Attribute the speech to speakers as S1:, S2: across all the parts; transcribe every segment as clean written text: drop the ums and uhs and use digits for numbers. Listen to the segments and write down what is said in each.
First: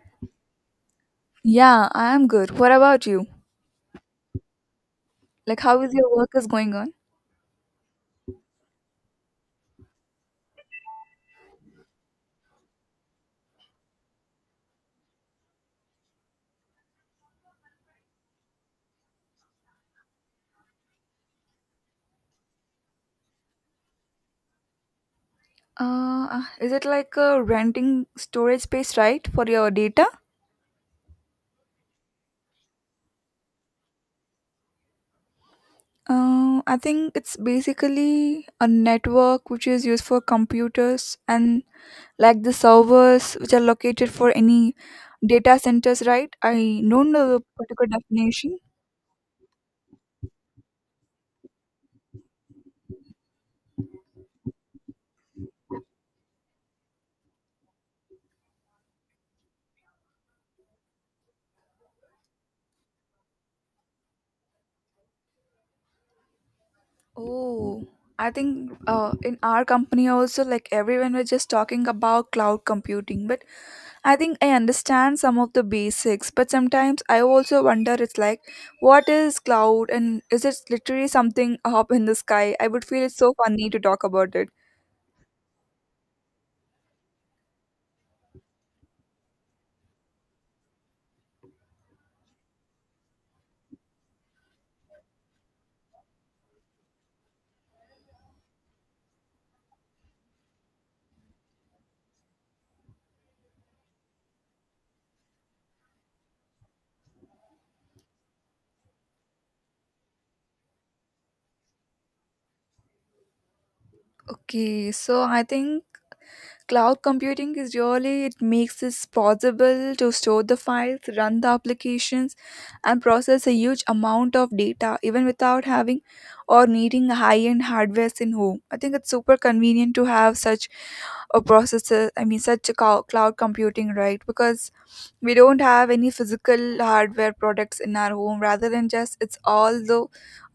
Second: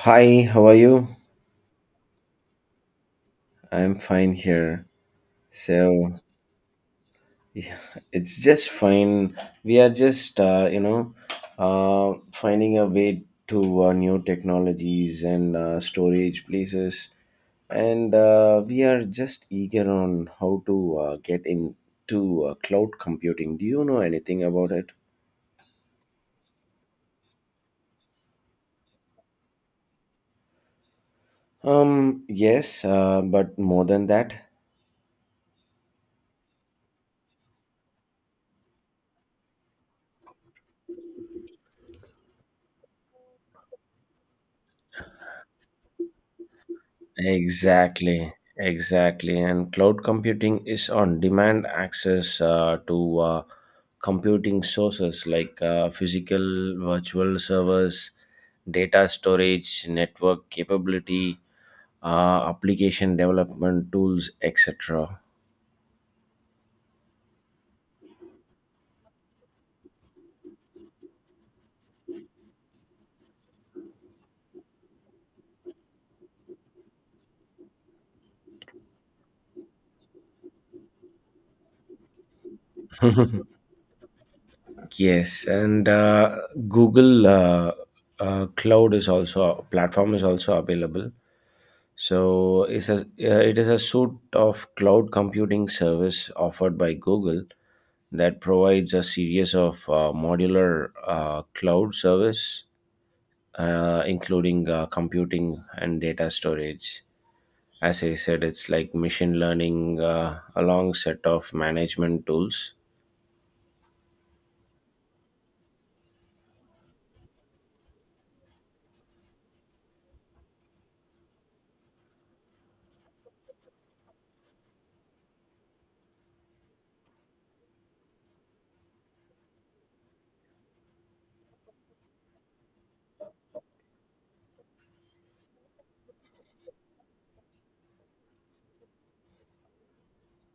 S1: Hi, how are you?
S2: Yeah, I am good. What about you?
S1: I'm fine here.
S2: Like, how is your
S1: So,
S2: work is going on?
S1: yeah, it's just fine. We are just, finding a way to new technologies and storage places, and we are just eager on how to get into cloud computing. Do you know anything about it?
S2: Is it like renting storage space, right, for your data?
S1: Yes, but more than that,
S2: I think it's basically a network which is used for computers and like the servers which are located for any data centers, right? I don't know the particular
S1: exactly,
S2: definition.
S1: exactly. And cloud computing is on demand access to computing sources like physical, virtual servers, data storage, network capability, application development tools, etc.
S2: Oh, I think in our company also, like everyone was just talking about cloud computing, but I think I understand some of the basics, but sometimes I also wonder it's like, what is cloud and is it literally something up in the sky? I would feel it's so funny to talk about it.
S1: Yes, and Google Cloud is also platform is also available. So it is a suite of cloud computing service offered by Google that provides a series of modular cloud service, including computing and data storage. As I said, it's like machine learning, a long set of management tools.
S2: Okay, so I think cloud computing is really, it makes it possible to store the files, run the applications, and process a huge amount of data even without having or needing high end hardware in home. I think it's super convenient to have such a processor, I mean, such a cloud computing, right? Because we don't have any physical hardware products in our home rather than just it's all the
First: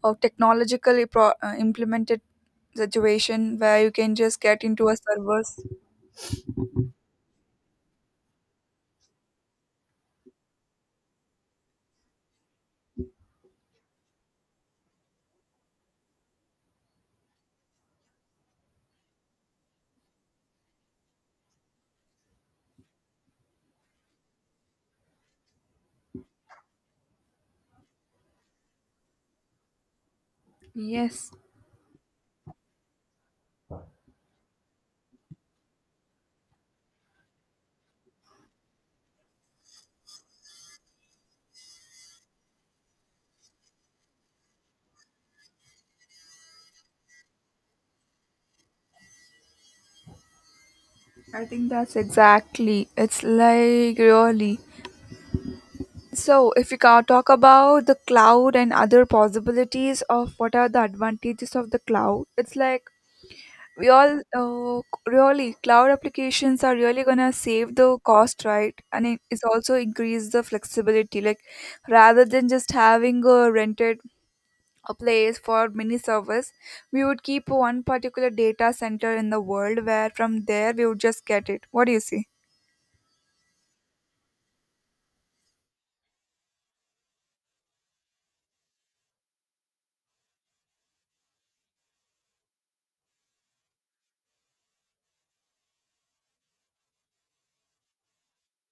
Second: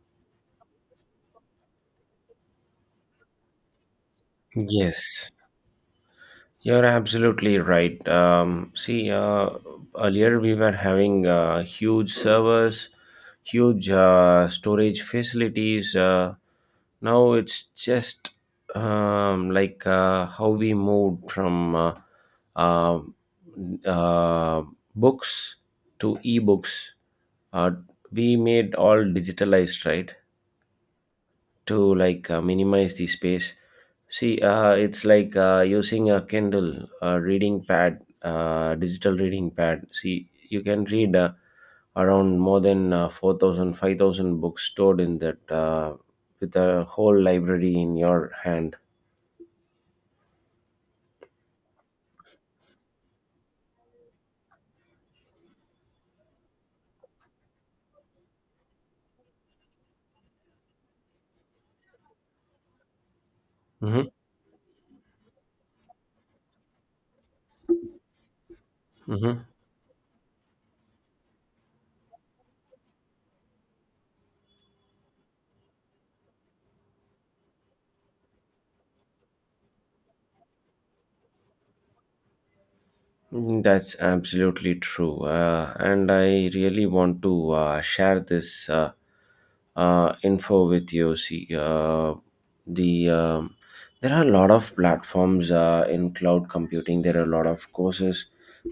S2: technologically implemented situation where you can just get into a
S1: Yes,
S2: servers.
S1: you're absolutely right. See, earlier we were having huge servers, huge storage facilities. Now it's just how we moved from uh, uh, books to ebooks. Uh, we made all digitalized, right?
S2: Yes,
S1: To like minimize the space. See, it's like using a Kindle reading pad, digital reading pad. See, you can read around more than 4,000 books stored in that with a whole library in your hand.
S2: I think that's exactly. It's like really. So, if we talk about the cloud and other possibilities of what are the advantages of the cloud, it's like we
S1: Mm-hmm.
S2: all really cloud applications are really gonna save the cost, right? And
S1: Mm-hmm.
S2: it's also increase the flexibility. Like rather than just having a rented a place for mini servers, we would keep one particular data center in the world where from there we would just get it. What do you say?
S1: Mm, that's absolutely true. And I really want to share this info with you. See, the um, there are a lot of platforms in cloud computing. There are a lot of courses.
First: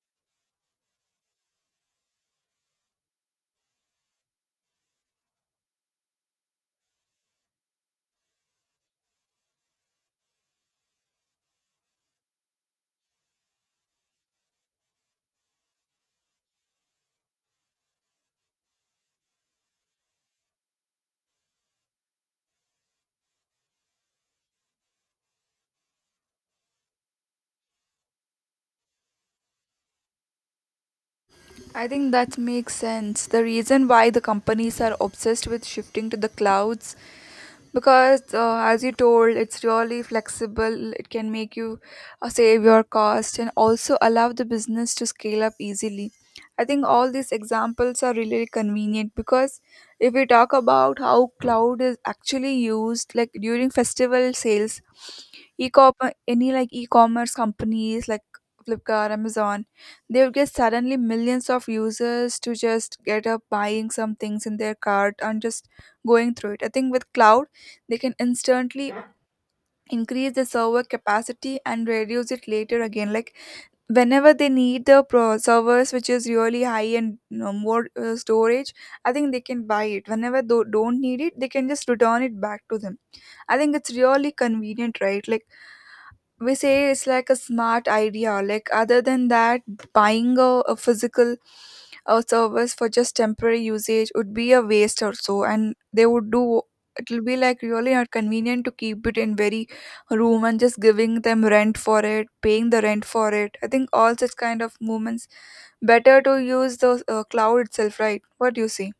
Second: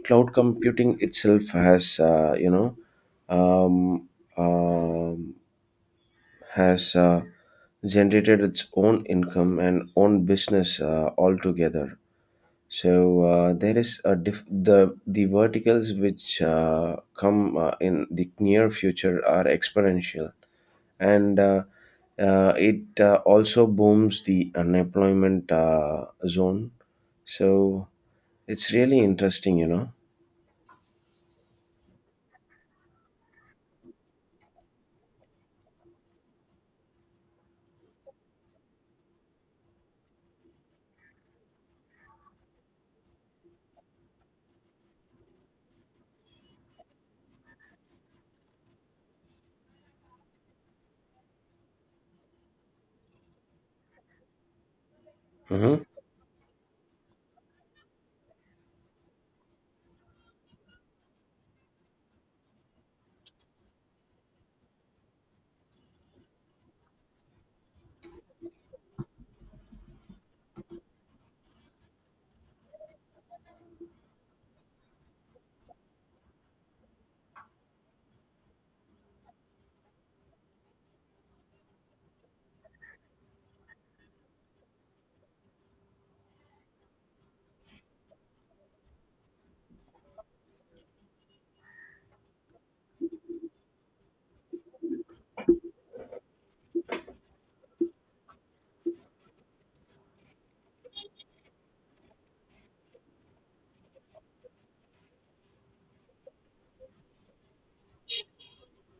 S1: Cloud computing itself um, um has generated its own income and own business altogether, so there is a diff- the verticals which come in the near future are exponential, and it also booms the unemployment zone. So it's really interesting, you know.
S2: I think that makes sense. The reason why the companies are obsessed with shifting to the clouds because as you told it's really flexible it can make you save your cost and also allow the business to scale up easily. I think all these examples are really convenient because if we talk about how cloud is actually used like during festival sales, e
S1: Mm-hmm.
S2: any like e-commerce companies like Flipkart, Amazon, they would get suddenly millions of users to just get up buying some things in their cart and just going through it. I think with cloud, they can instantly increase the server capacity and reduce it later again. Like whenever they need the servers which is really high and more storage, I think they can buy it. Whenever they don't need it, they can just return it back to them. I think it's really convenient, right? Like we say it's like a smart idea like other than that buying a physical service for just temporary usage would be a waste or so and they would do, it'll be like really not convenient to keep it in very room and just giving them rent for it, paying the rent for it. I think all such kind of movements better to use the cloud itself, right? What do you see?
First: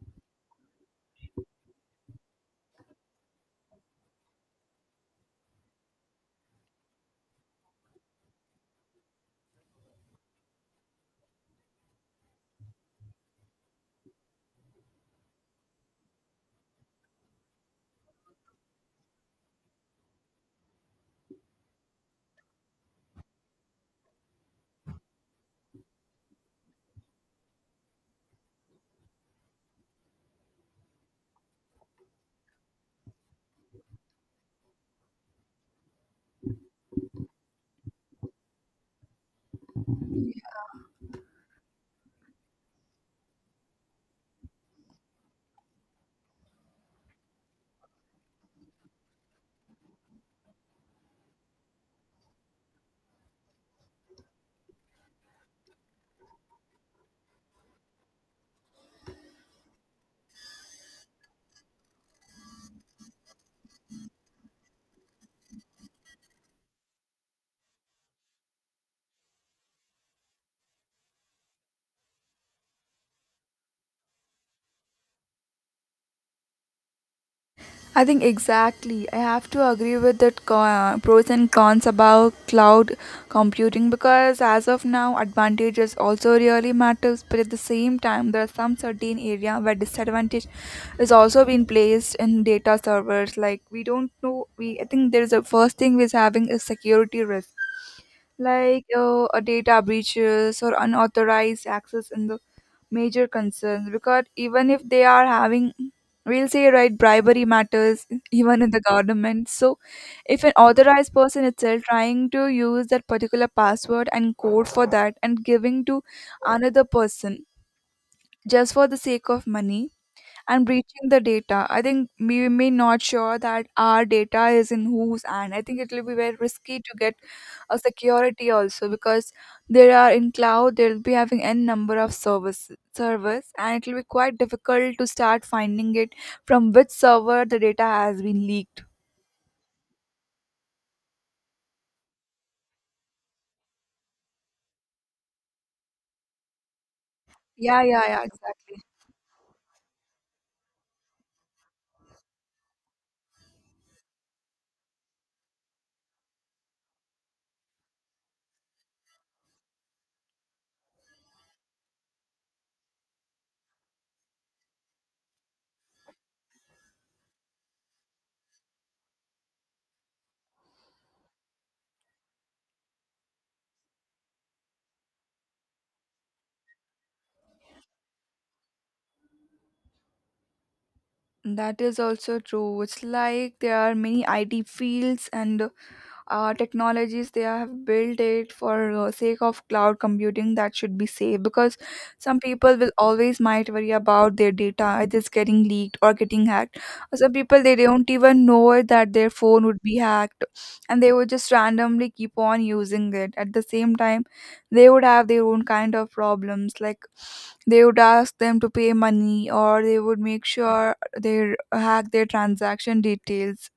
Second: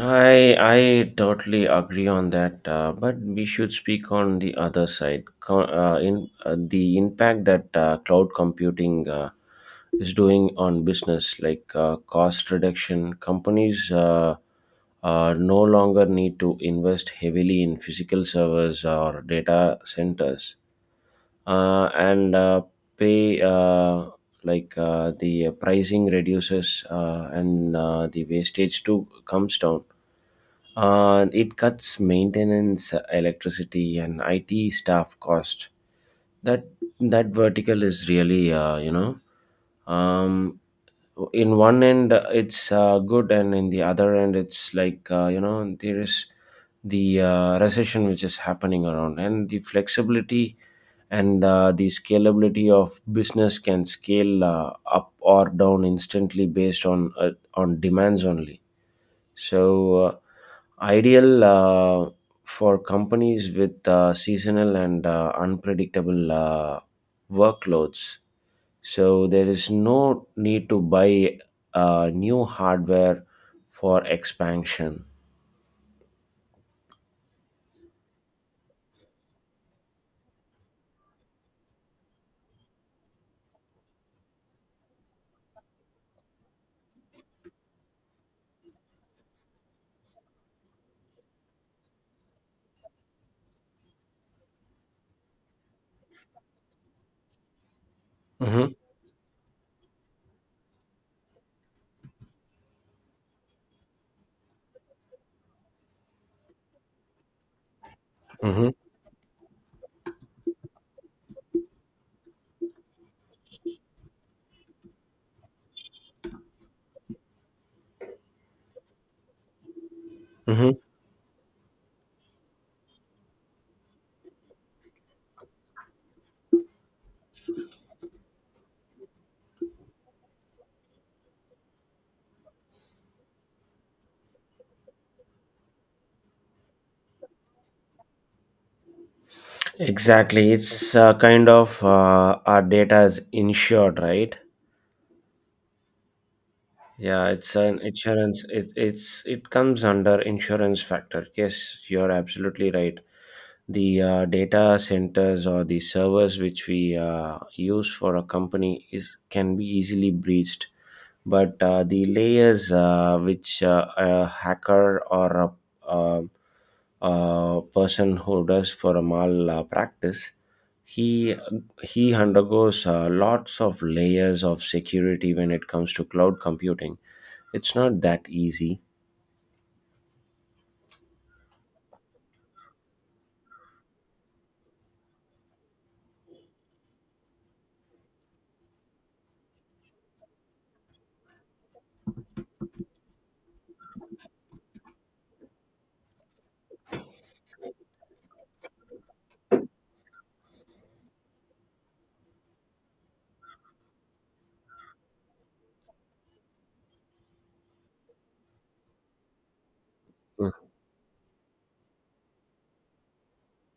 S1: I totally agree on that, but we should speak on the other side. Co- in The impact that cloud computing is doing on business, like cost reduction, companies no longer need to invest heavily in physical servers or data centers and pay the pricing reduces and the wastage too comes down. It cuts maintenance, electricity, and IT staff cost. That that vertical is really um, in one end it's good, and in the other end it's like, you know, there is the recession which is happening around, and the flexibility and the scalability of business can scale up or down instantly based on demands only. So, ideal for companies with seasonal and unpredictable workloads. So, there is no need to buy new hardware for expansion.
S2: I think exactly. I have to agree with that pros and cons about cloud computing because as of now, advantages also really matters. But at the same time, there are some certain area where disadvantage is also being placed in data servers. Like we don't know. We I think there is a first thing we're having is security risk
S1: Mm-hmm.
S2: like a data breaches or unauthorized access in the major concerns because even if they are having, we'll say right bribery matters even
S1: Mm-hmm.
S2: in the government, so if an authorized person itself trying to use that particular password and code for that and giving to another person just for the sake of money and
S1: Mm-hmm.
S2: breaching the data. I think we may not sure that our data is in whose hand. I think it will be very risky to get a security also because there are in cloud they'll be having n number of service and it will be quite difficult to start finding it from which server the data has been leaked.
S1: Exactly. It's kind of our data is insured, right? Yeah, it's an
S2: Yeah, yeah, yeah,
S1: insurance. It
S2: exactly.
S1: it's it comes under insurance factor. Yes, you're absolutely right. The data centers or the servers which we use for a company is can be easily breached. But the layers which a hacker or a, a person who does for a malpractice, he he undergoes lots of layers of security when it comes to cloud computing. It's not that easy.
S2: That is also true. It's like there are many IT fields and technologies they have built it for sake of cloud computing that should be safe because some people will always might worry about their data either it's getting leaked or getting hacked. Some people they don't even know it that their phone would be hacked and they would just randomly keep on using it. At the same time they would have their own kind of problems like they would ask them to pay money or they would make
S1: Mm.
S2: sure they hack their transaction details.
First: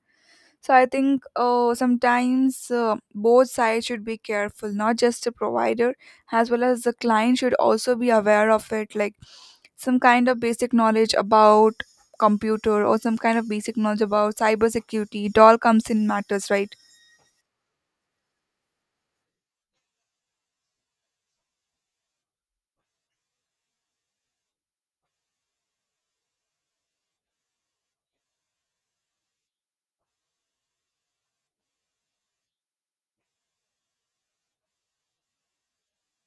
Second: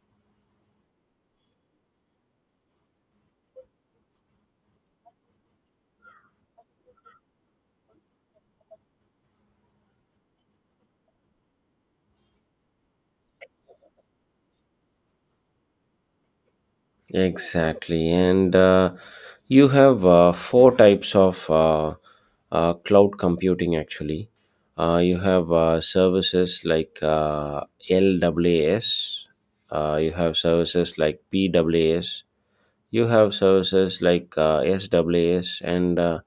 S2: So I think sometimes both sides should be careful, not just the provider, as well as the client should also be aware of it, like some kind of basic knowledge about computer or some kind of basic knowledge about cybersecurity. It all comes in matters, right?
S1: Exactly. And you have four types of cloud computing actually. You have services like LWAS, you have services like PWAS, you have services like SWAS, and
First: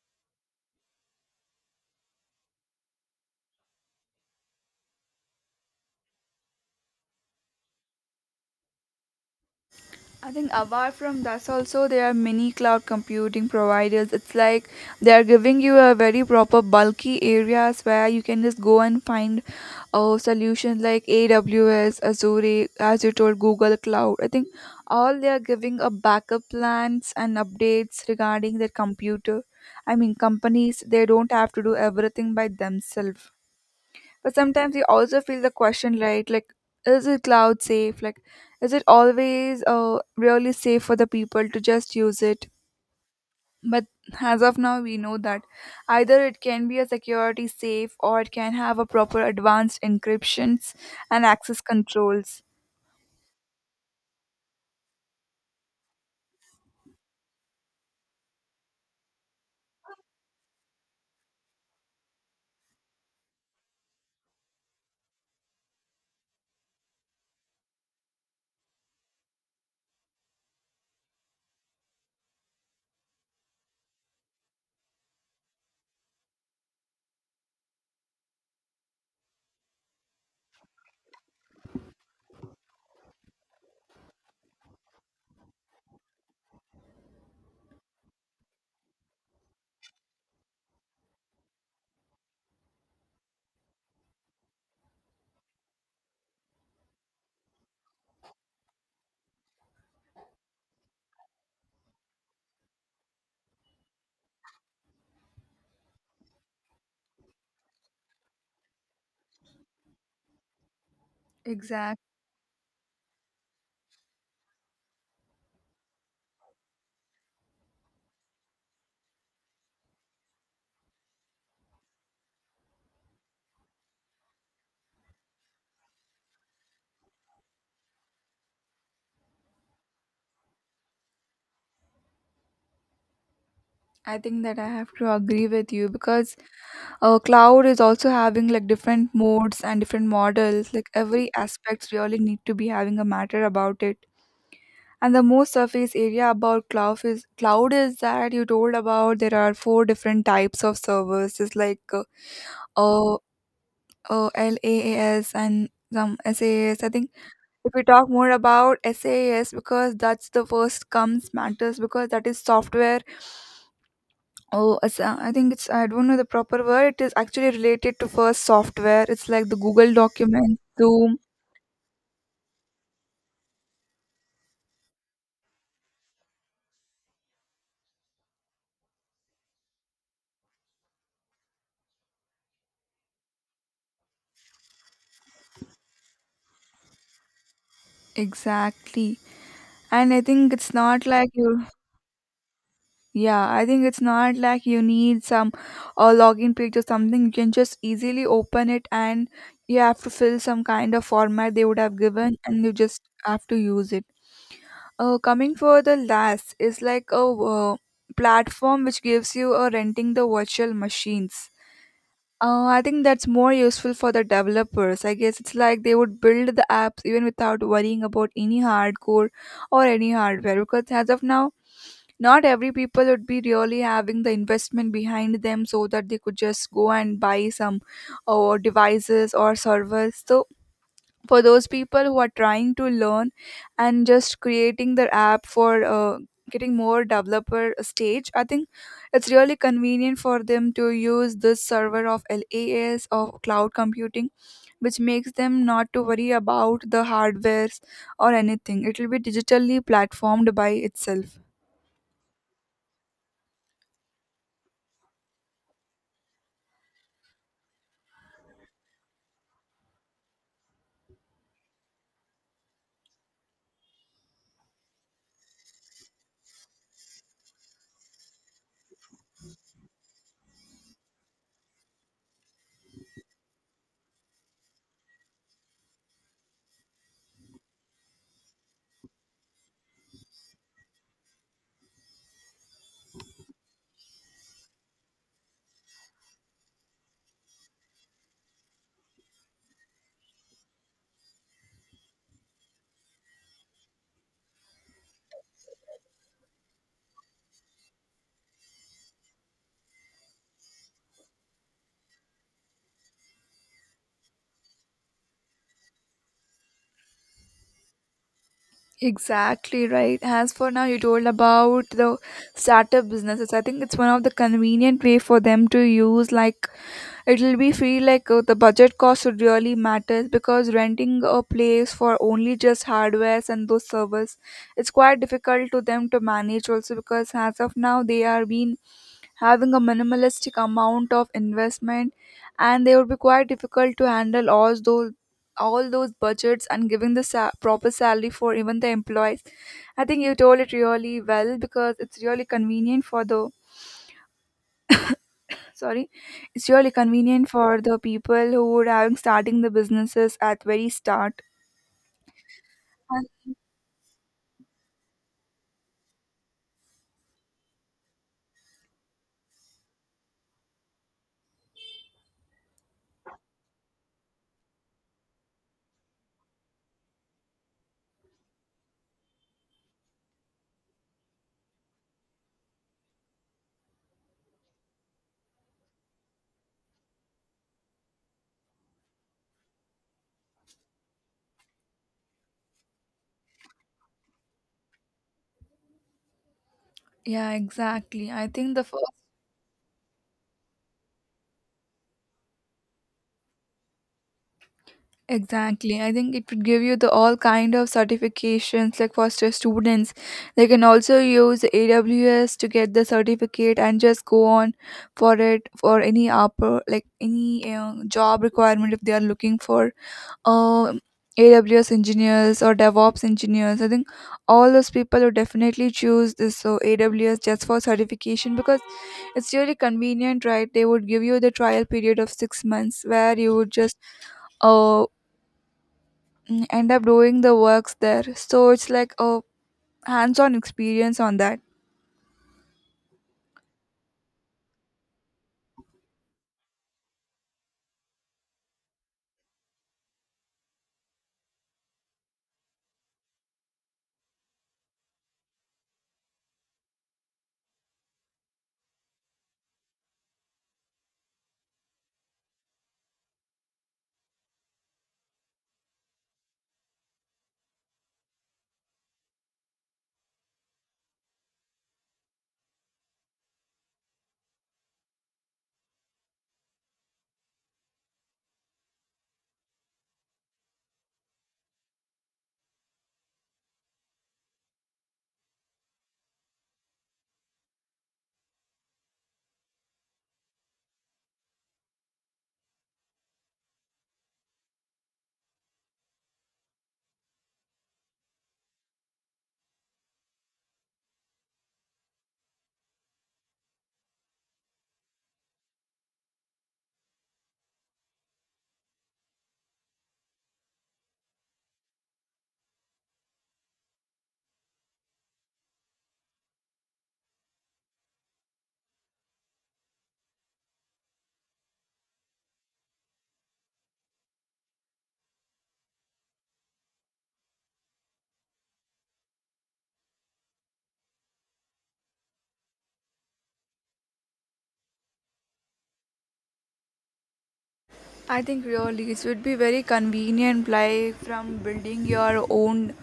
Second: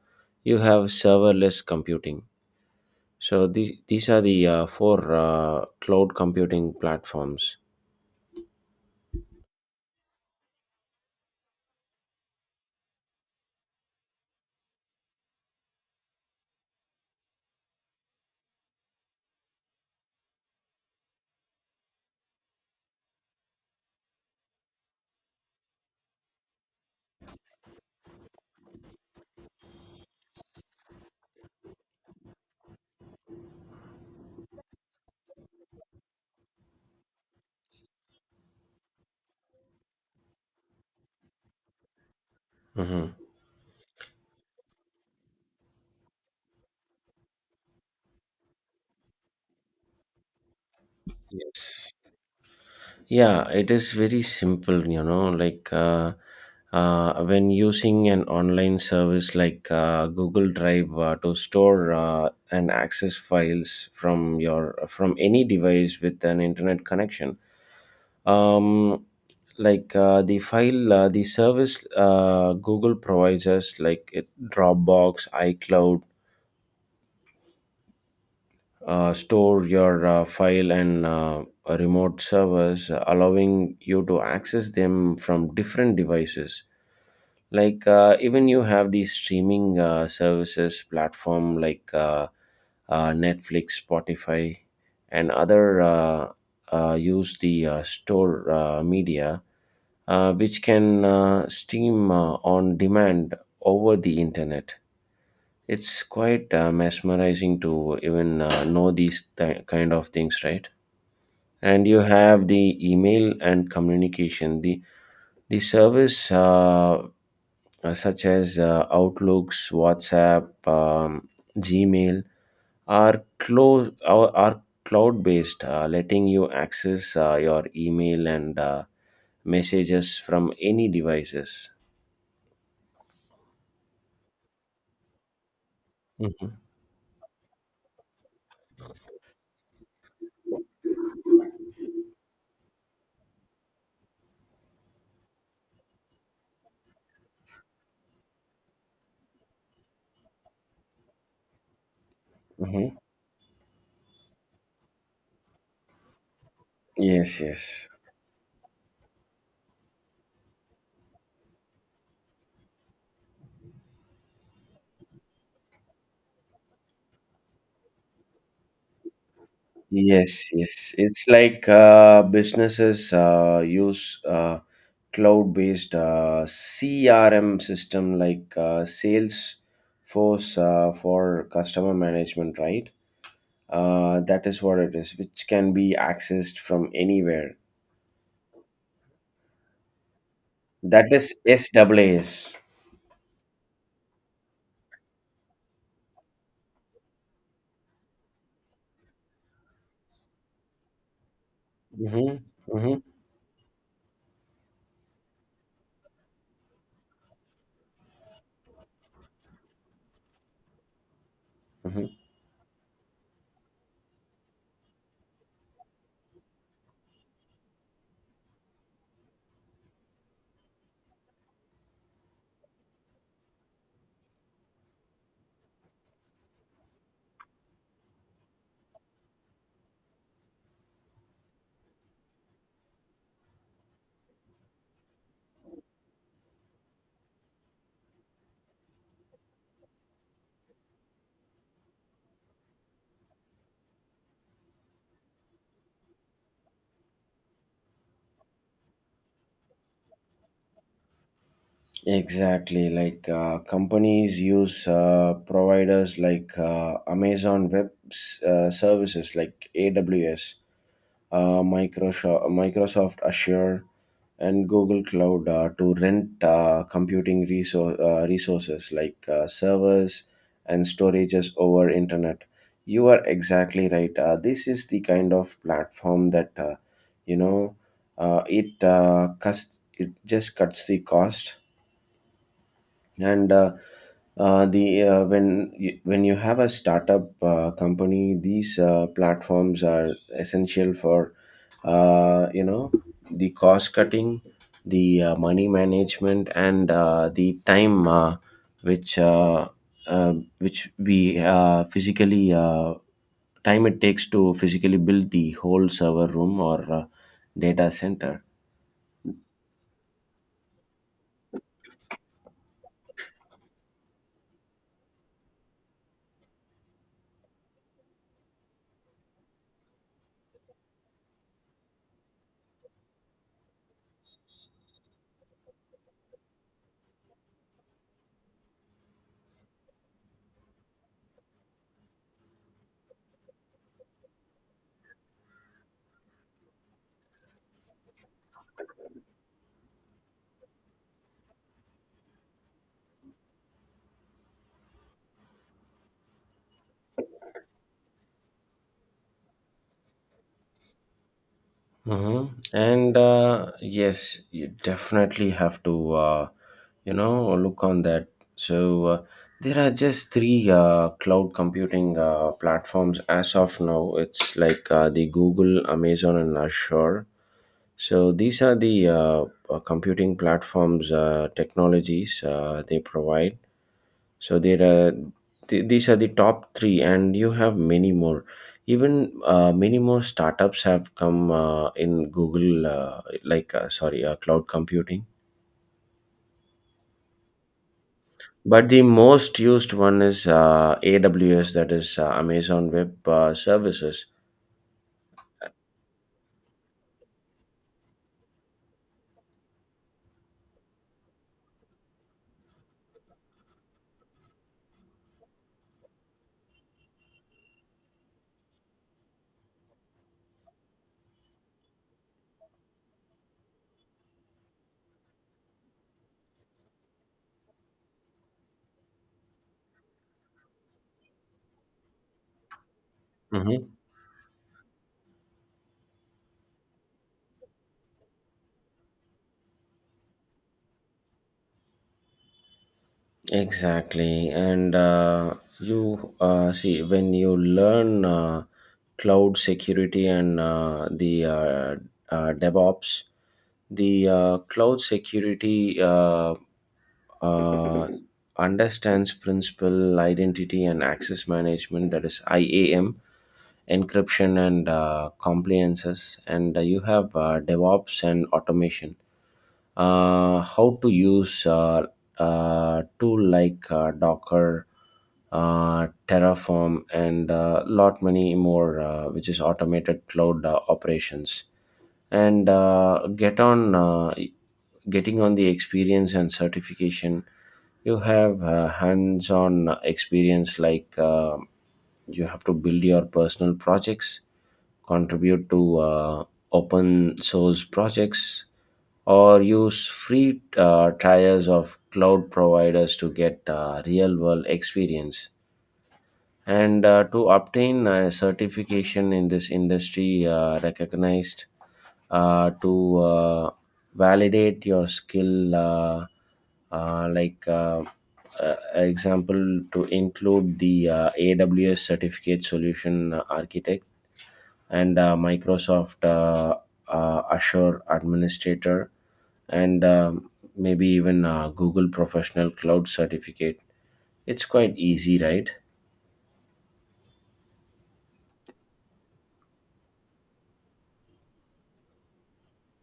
S1: you have serverless computing. So these are the four cloud computing platforms.
S2: I think apart from that also there are many cloud computing providers. It's like they are giving you a very proper bulky areas where you can just go and find solutions like AWS, Azure, as you told Google Cloud. I think all they are giving a backup plans and updates regarding their computer. I mean companies they don't have to do everything by themselves. But sometimes you also feel the question, right? Like, is it cloud safe? Like, is it always really safe for the people to just use it?
S1: Mhm.
S2: But as of now, we know that either it can be a security safe or it can have a proper advanced encryptions and access
S1: Yes.
S2: controls.
S1: Yeah, it is very simple, you know, like when using an online service like Google Drive to store and access files from your from any device with an internet connection. Um, the file, the service Google provides us, like it, Dropbox, iCloud, store your file and remote servers, allowing you to access them from different devices. Like even you have these streaming services platform like Netflix, Spotify, and other use the store media, which can stream on demand over the internet. It's quite mesmerizing to even know these kind of things, right? And you
S2: Exact.
S1: have the email and communication, the service such as Outlooks, WhatsApp, Gmail are cloud based, letting you access your email and messages from any devices.
S2: I think that I have to agree with you because
S1: Hmm.
S2: cloud is also having like different modes and different models. Like every aspects really need to be having a matter about it. And the most surface area about cloud is that you told about there are four different types of servers. It's like
S1: Hmm.
S2: uh, uh, LaaS and some SaaS. I think
S1: Yes,
S2: if we
S1: yes.
S2: talk more about SaaS because that's the first comes matters because that is software. Oh, I think it's, I don't know the proper word. It is actually related to first software. It's like the Google
S1: Yes,
S2: document,
S1: yes.
S2: Zoom,
S1: It's like businesses use cloud-based CRM system like Salesforce for customer management, right? That is what it is, which can be accessed from anywhere.
S2: exactly. And I think it's not
S1: That
S2: like
S1: is
S2: you.
S1: SaaS.
S2: Yeah, I think it's not like you need some login page or something. You can just easily open it and you have to fill some kind of format they would have
S1: Mm-hmm.
S2: given and you
S1: Mm-hmm.
S2: just have to use it. Coming for the last is like a platform which gives you a renting the virtual machines.
S1: Mm-hmm.
S2: I think that's more useful for the developers. I guess it's like they would build the apps even without worrying about any hardcore or any hardware because as of now not every people would be really having the investment behind them so that they could just go and buy some or devices or servers. So for those people who are trying to learn and just creating their app for getting more developer stage, I think it's really convenient for them to use this server of LAS of cloud computing which makes them not to worry about the hardwares or anything. It will be digitally platformed by itself.
S1: Exactly. Like companies use providers like Amazon Web Services, like AWS. Microsoft Azure, and Google Cloud to rent computing resources like servers and storages over internet. You are exactly right. This is the kind of platform that you know it just cuts the cost, and the when you have a startup company, these platforms are essential for, you know, the cost cutting, the money management, and the time which uh, uh, which we physically time it takes to physically build the whole server room or data center.
S2: Exactly right. As for now, you told about the startup businesses. I think it's one of the convenient way for them to use. Like it'll be free. Like the budget cost would really matters because renting a place for only just hardwares and those servers, it's quite difficult to them to manage. Also because as of now they are being having a minimalistic amount of investment and they would be quite difficult to handle all those budgets and giving the proper salary for even the employees. I think you told it really well because it's really convenient for the, sorry, it's really convenient for the people who would having starting the businesses at very start.
S1: Hmm. And
S2: And-
S1: yes, you definitely have to, look on that. So there are just three cloud computing platforms as of now. It's like the Google, Amazon, and Azure. So these are the computing platforms, technologies they provide, so there are these are the top three, and you have many more. Even many more startups have come in cloud computing.
S2: yeah exactly, I think the
S1: But the most used one is AWS, that is Amazon Web Services.
S2: Exactly. I think it would give you the all kind of certifications like for students. They can also use AWS to get the certificate and just go on for it for any upper like any job requirement if they are looking for um AWS engineers or DevOps engineers. I think all those people would definitely choose this so AWS just for certification because it's really convenient, right? They would give you the trial period of 6 months where you would
S1: Mhm.
S2: just uh, end up doing the works there. So it's like a hands-on experience on that.
S1: Exactly. And you see, when you learn cloud security and the DevOps, the cloud security uh, understands principal identity and access management, that is IAM, encryption and compliances. And you have DevOps and automation, how to use tool like Docker, Terraform, and a lot many more, which is automated cloud operations. And getting on the experience and certification. You have hands-on experience, like you have to build your personal projects, contribute to open source projects, or use free trials of cloud providers to get real world experience. And to obtain a certification in this industry recognized to validate your skill, like example, to include the AWS certificate solution architect and Microsoft Azure Administrator, and maybe even Google Professional Cloud Certificate. It's quite easy, right?
S2: I think really it would be very convenient, like from building your own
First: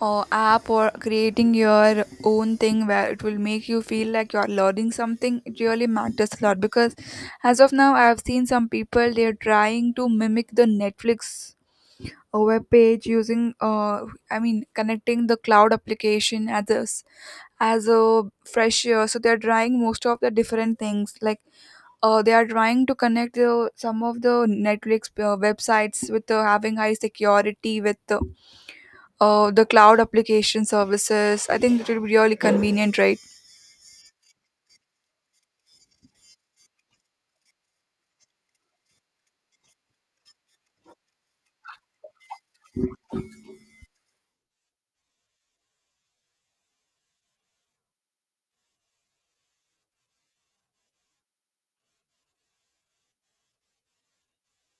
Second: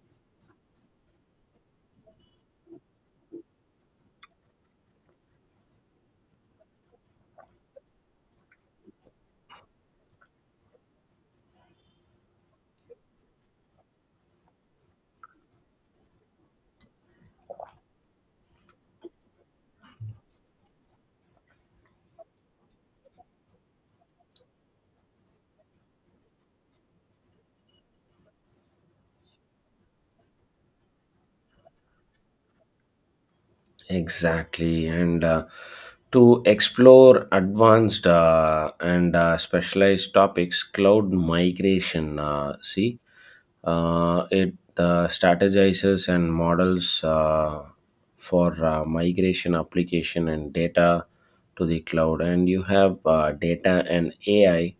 S2: app or creating your own thing where it will make you feel like you're learning something. It really matters a lot because as of now, I've seen some people they're trying to mimic the Netflix web page using connecting the cloud application at the as a fresh year, so they're trying most of the different things like they are trying to connect the, some of the Netflix websites with having high security with the cloud application services. I think it will be really convenient, right?
S1: Exactly, and to explore advanced and specialized topics, cloud migration. See, it strategizes and models for migration application and data to the cloud, and you have data and AI.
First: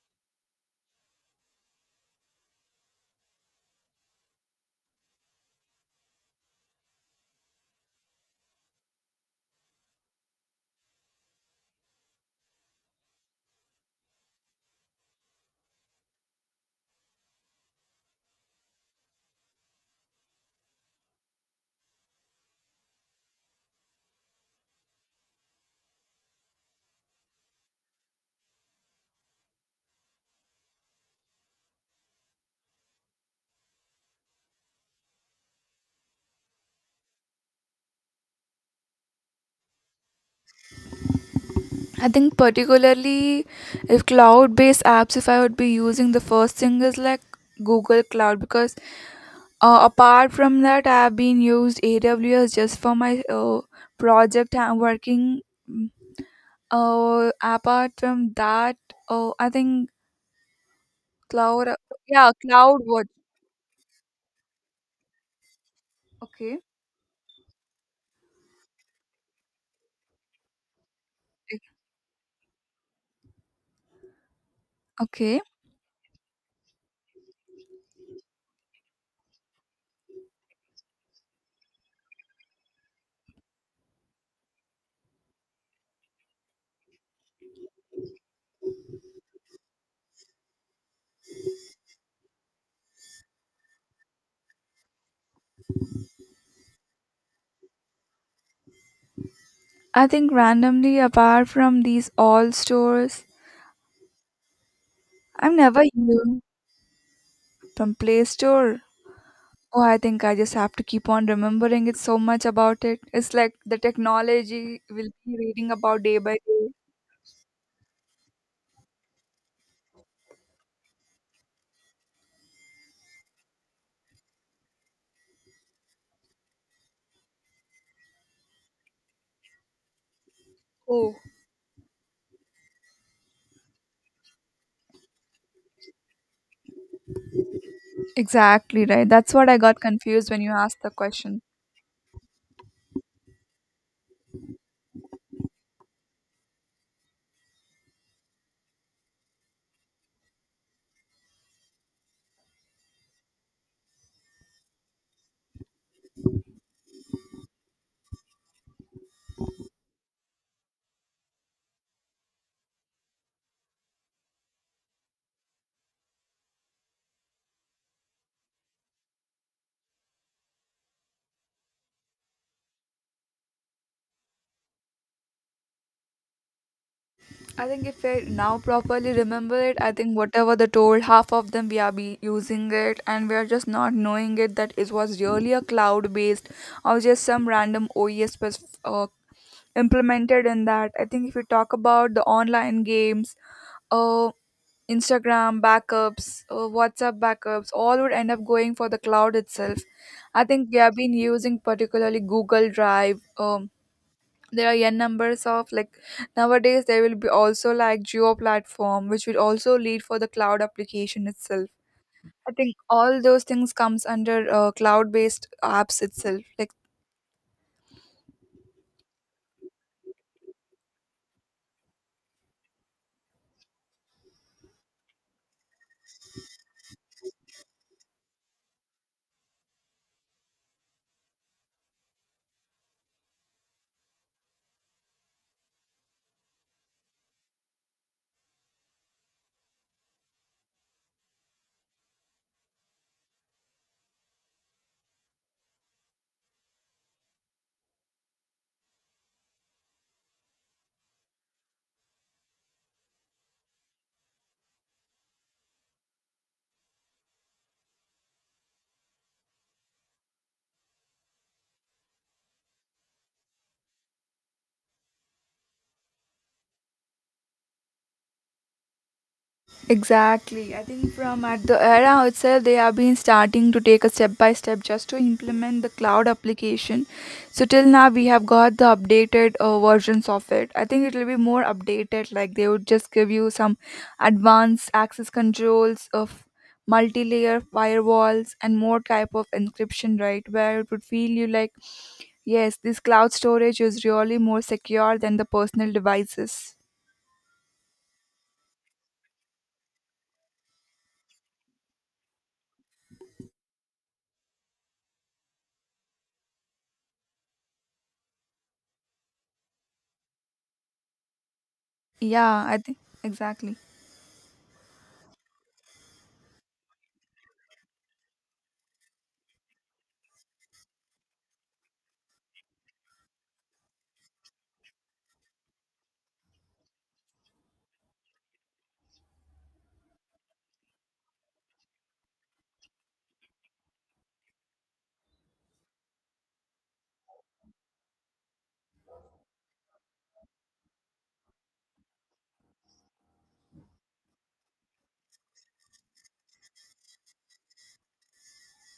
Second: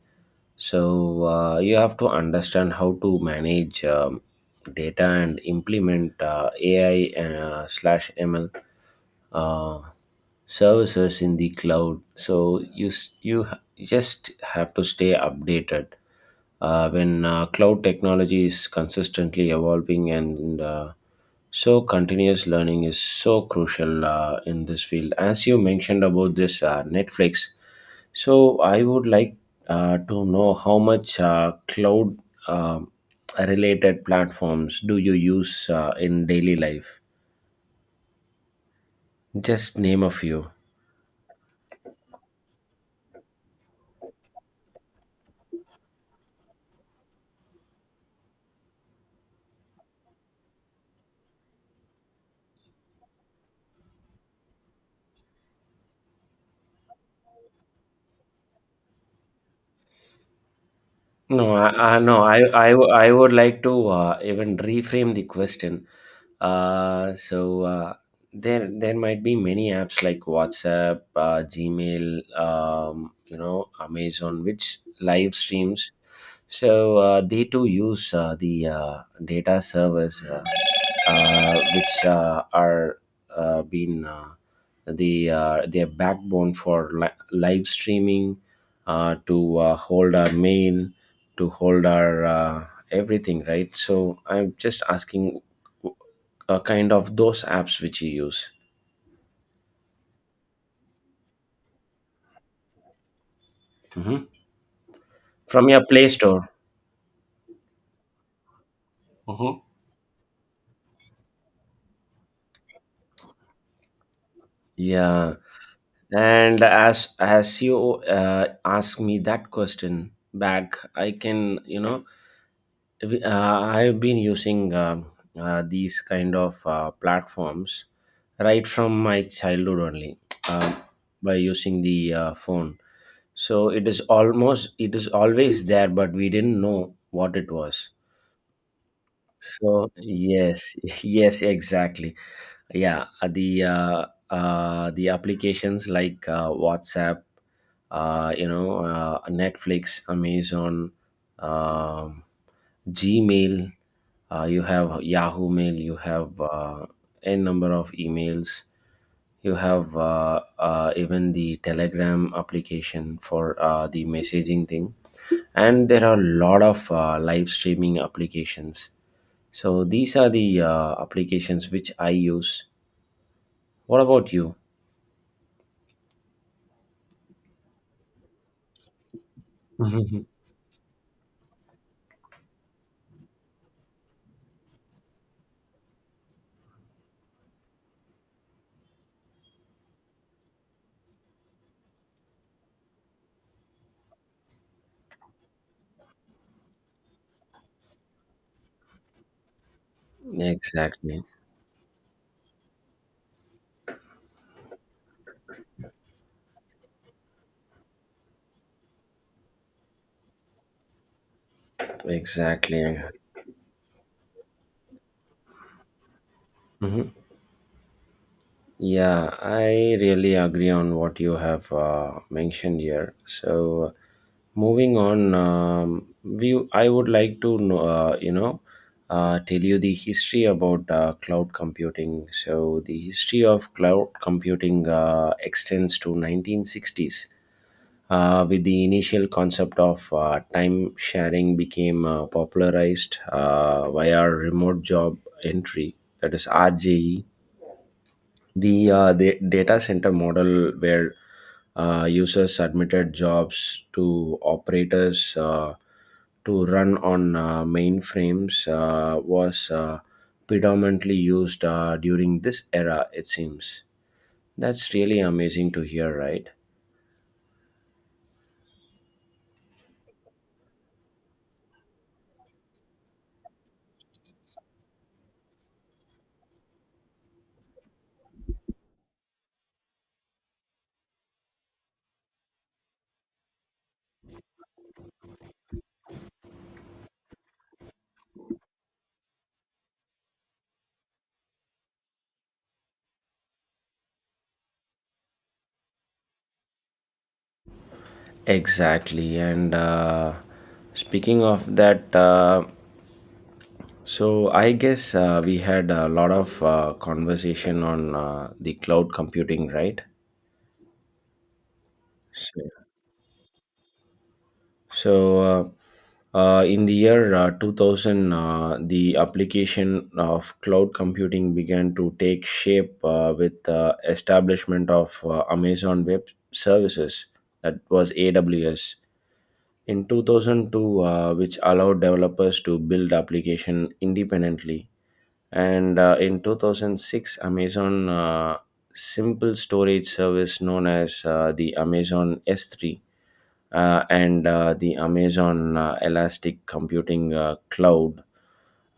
S1: So you have to understand how to manage data and implement AI and slash ML uh, services in the cloud. So you just have to stay updated when cloud technology is consistently evolving, and so continuous learning is so crucial in this field. As you mentioned about this Netflix, so I would like to know how much cloud um related platforms do you use in daily life, just name a few.
S2: I think particularly if cloud based apps, if I would be using, the first thing is like Google Cloud because apart from that I have been used AWS just for my project I'm working. Oh, apart from that, oh, I think
S1: No,
S2: cloud.
S1: I no,
S2: Yeah, cloud watch.
S1: I would like to even reframe the question.
S2: Okay.
S1: So there, there might be many apps like WhatsApp, Gmail, you know, Amazon, which live
S2: Okay.
S1: streams. So they too use the data servers, which are being the their backbone for live streaming to hold our mail, to hold our everything, right? So I'm just asking uh, kind of those apps which you use.
S2: I think randomly, apart from these all stores,
S1: Hmm.
S2: I've
S1: From
S2: never
S1: your Play
S2: used
S1: Store.
S2: from Play Store.
S1: Mm-hmm.
S2: Oh, I think I just have to keep on remembering it so much about it. It's like the technology we'll
S1: Yeah,
S2: be reading about day by
S1: and
S2: day.
S1: as you ask me that question back, I can, you know, I've been using these kind of platforms right from my childhood only,
S2: Oh,
S1: by using the phone. So it is almost it is always there, but we didn't know what it was.
S2: exactly right. That's what I
S1: So
S2: got confused when you
S1: yes,
S2: asked the
S1: yes,
S2: question.
S1: exactly. Yeah, the applications like WhatsApp, Netflix, Amazon, um, Gmail. You have Yahoo Mail. You have n number of emails. You have even the Telegram application for the messaging thing, and there are a lot of live streaming applications. So these are the applications which I use. What about you?
S2: I think if I now properly remember it, I think whatever they told, half of them we are be using it and we are just not knowing it that it was really a cloud based or just some random OES was implemented in that. I think if you talk about the online games, uh, Instagram backups, WhatsApp backups, all would end up going for the cloud itself. I think we have been
S1: Exactly,
S2: using particularly Google Drive. There are n numbers of like nowadays there will be also like geo platform which will also lead for the cloud application itself. I think
S1: exactly.
S2: all those things comes under cloud based apps itself like
S1: Mhm. Yeah, I really agree on what you have mentioned here. So, moving on, we I would like to know, tell you the history about cloud computing. So, the history of cloud computing extends to 1960s, with the initial concept of time sharing became popularized via remote job entry, that is RJE, the data center model where users submitted jobs to operators to run on mainframes was predominantly used during this era, it seems. That's really amazing to hear, right?
S2: exactly. I think from at the era itself, they have been starting to take a step by step just to implement the cloud application. So till now, we have got the updated versions of it. I think it will be more updated. Like they would just give you some advanced access controls of multi-layer firewalls and more type of encryption, right? Where it would feel you like, yes, this cloud storage is really more secure than the personal devices.
S1: Exactly. And speaking of that, so I guess we had a lot of conversation on the cloud computing, right? So
S2: Yeah, I think exactly.
S1: So, uh, in the year 2000, the application of cloud computing began to take shape with the establishment of Amazon Web Services, that was AWS, in 2002, which allowed developers to build application independently. And in 2006, Amazon Simple Storage Service, known as the Amazon S3, and the Amazon Elastic Computing Cloud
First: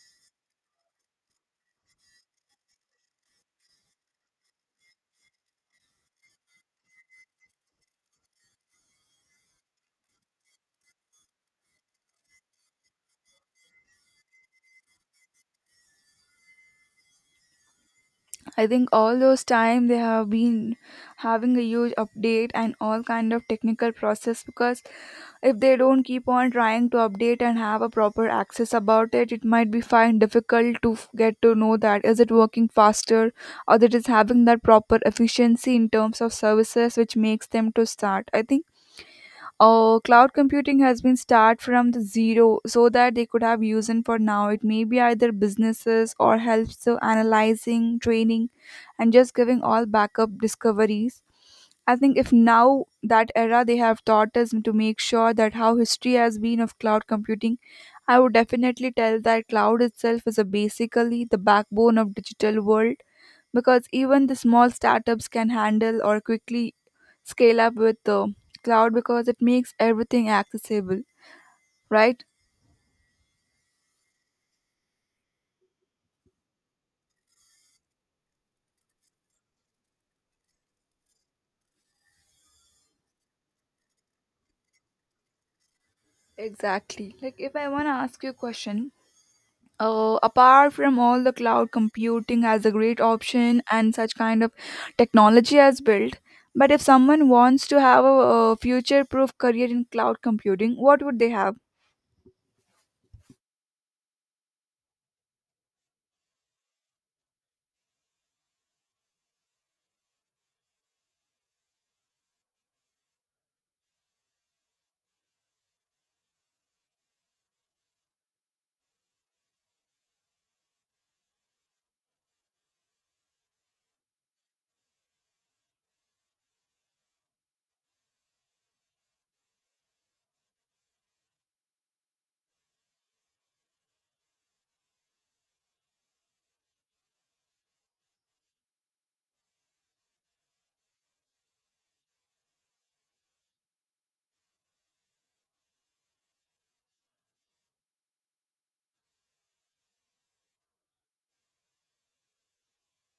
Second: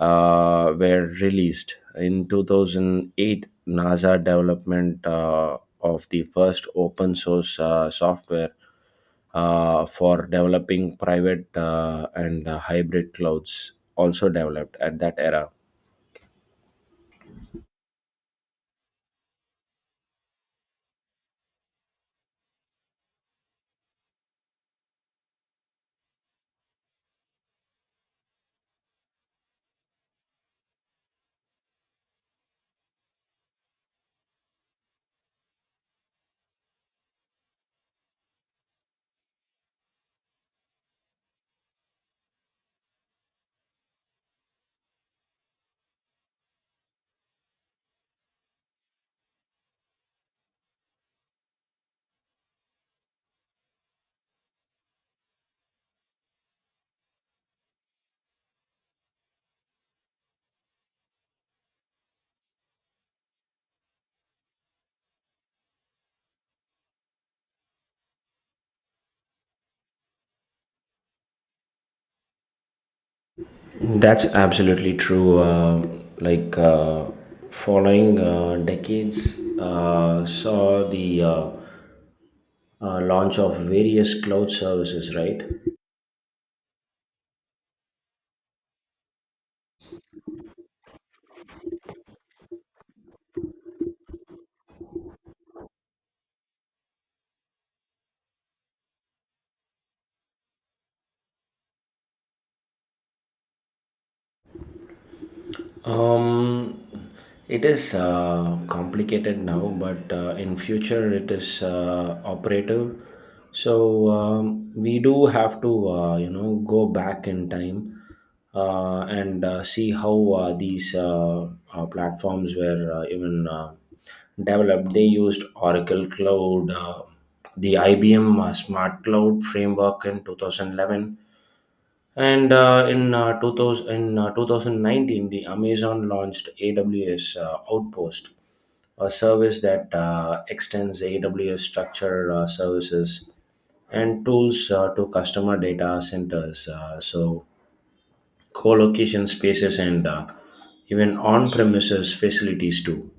S1: were released. In 2008, NASA development of the first open source software for developing private and hybrid clouds also developed at that era.
S2: I think all those time they have been having a huge update and all kind of technical process because if they don't keep on trying to update and have a proper access about it, it might be find difficult to f- get to know that is it working faster or that is having that proper efficiency in terms of services which makes them to start. I think oh, cloud computing has been start from the zero so that they could have used it for now. It may be either businesses or helps to analyzing, training, and just giving all backup discoveries. I think if now that era they have taught us to make sure that how history has been of cloud computing, I would definitely tell that cloud itself is a basically the backbone of digital world because even the small startups can handle or quickly scale up with the cloud because it makes everything accessible, right?
S1: That's absolutely true. Like following decades saw the launch of various cloud services, right?
S2: Exactly, like if I want to ask you a question, apart from all the cloud computing as a great option and such kind of technology as built, but if someone wants to have a future proof career in cloud computing, what would they have?
S1: Um, it is complicated now, but in future it is operative. So we do have to, go back in time and see how these platforms were even developed. They used Oracle Cloud, the IBM Smart Cloud framework in 2011. In 2019, the Amazon launched AWS Outpost, a service that extends AWS structured services and tools to customer data centers. So, co-location spaces and even on-premises facilities too.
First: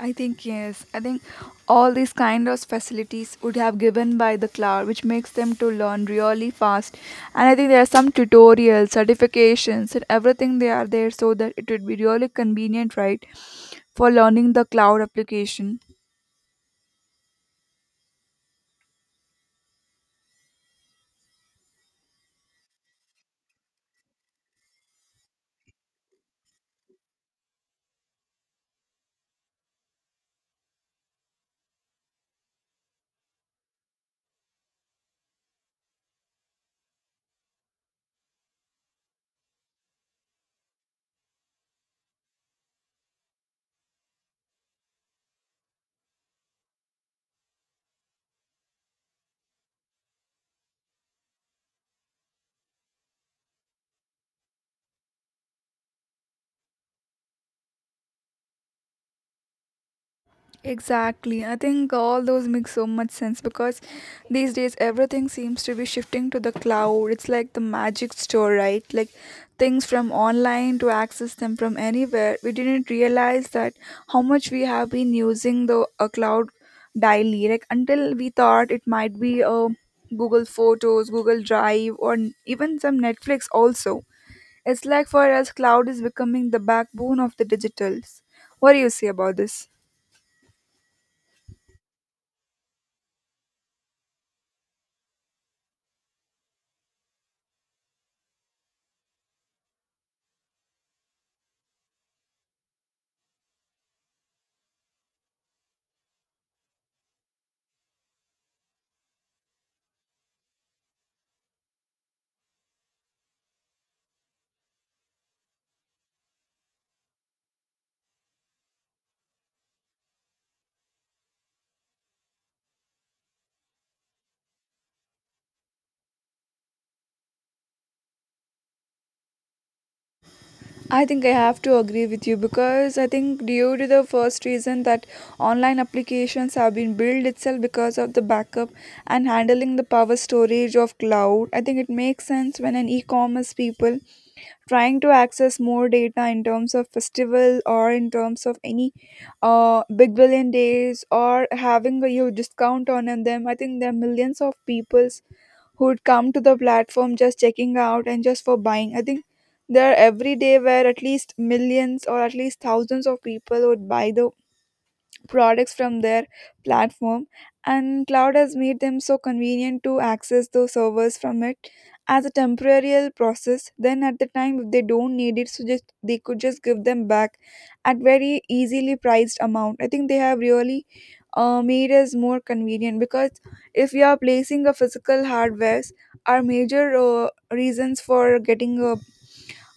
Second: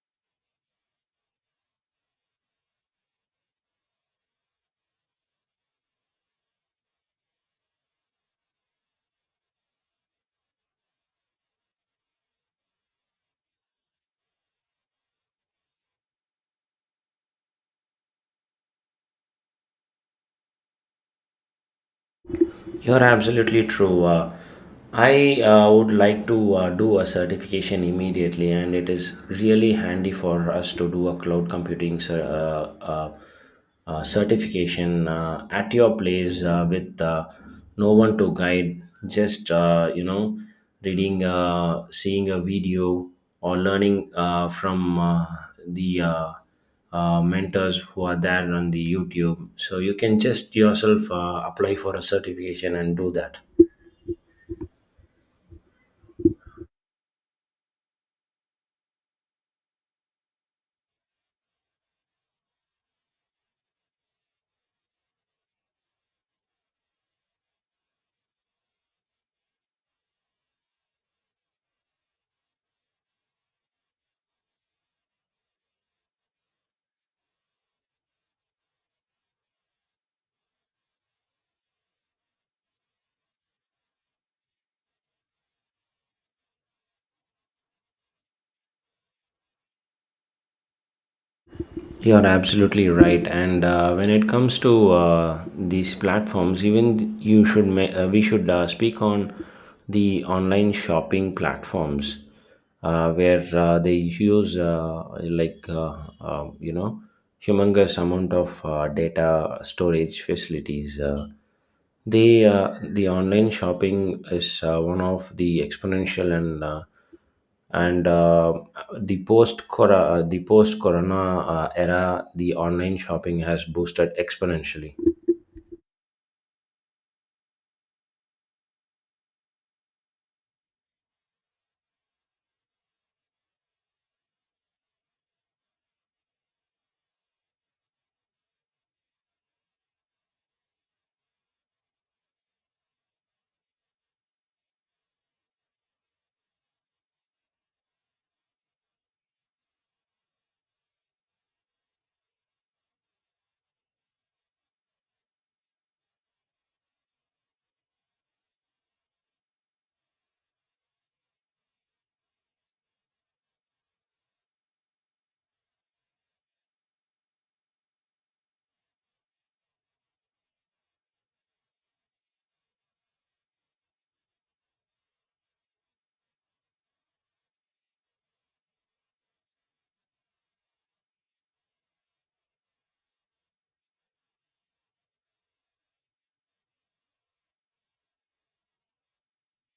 S2: I think yes. I think all these kind of facilities would have given by the cloud, which makes them to learn really fast. And I think there are some tutorials, certifications, and everything they are there so that it would be really convenient, right, for learning the cloud application.
S1: You're absolutely true. I would like to do a certification immediately, and it is really handy for us to do a cloud computing certification at your place with no one to guide. Just reading, seeing a video, or learning from the mentors who are there on the YouTube. So you can just yourself apply for a certification and do that.
S2: Exactly. I think all those make so much sense because these days everything seems to be shifting to the cloud. It's like the magic store, right? Like things from online to access them from anywhere. We didn't realize that how much we have been using the a cloud daily. Like until we thought it might be a Google Photos, Google Drive, or n- even some Netflix also. It's like for us, cloud is becoming the backbone of the digitals. What do you say about this?
S1: You're absolutely right. And when it comes to these platforms, even we should speak on the online shopping platforms where they use like you know humongous amount of data storage facilities. The online shopping is one of the exponential and, the post corona era, the online shopping has boosted exponentially.
S2: I think I have to agree with you because I think due to the first reason that online applications have been built itself because of the backup and handling the power storage of cloud. I think it makes sense when an e-commerce people trying to access more data in terms of festival or in terms of any big billion days or having a huge discount on them. I think there are millions of people who'd come to the platform just checking out and just for buying. I think there are every day where at least millions or at least thousands of people would buy the products from their platform, and cloud has made them so convenient to access those servers from it as a temporary process. Then, at the time, if they don't need it, so just they could just give them back at very easily priced amount. I think they have really made us more convenient because if you are placing a physical hardwares, our major reasons for getting a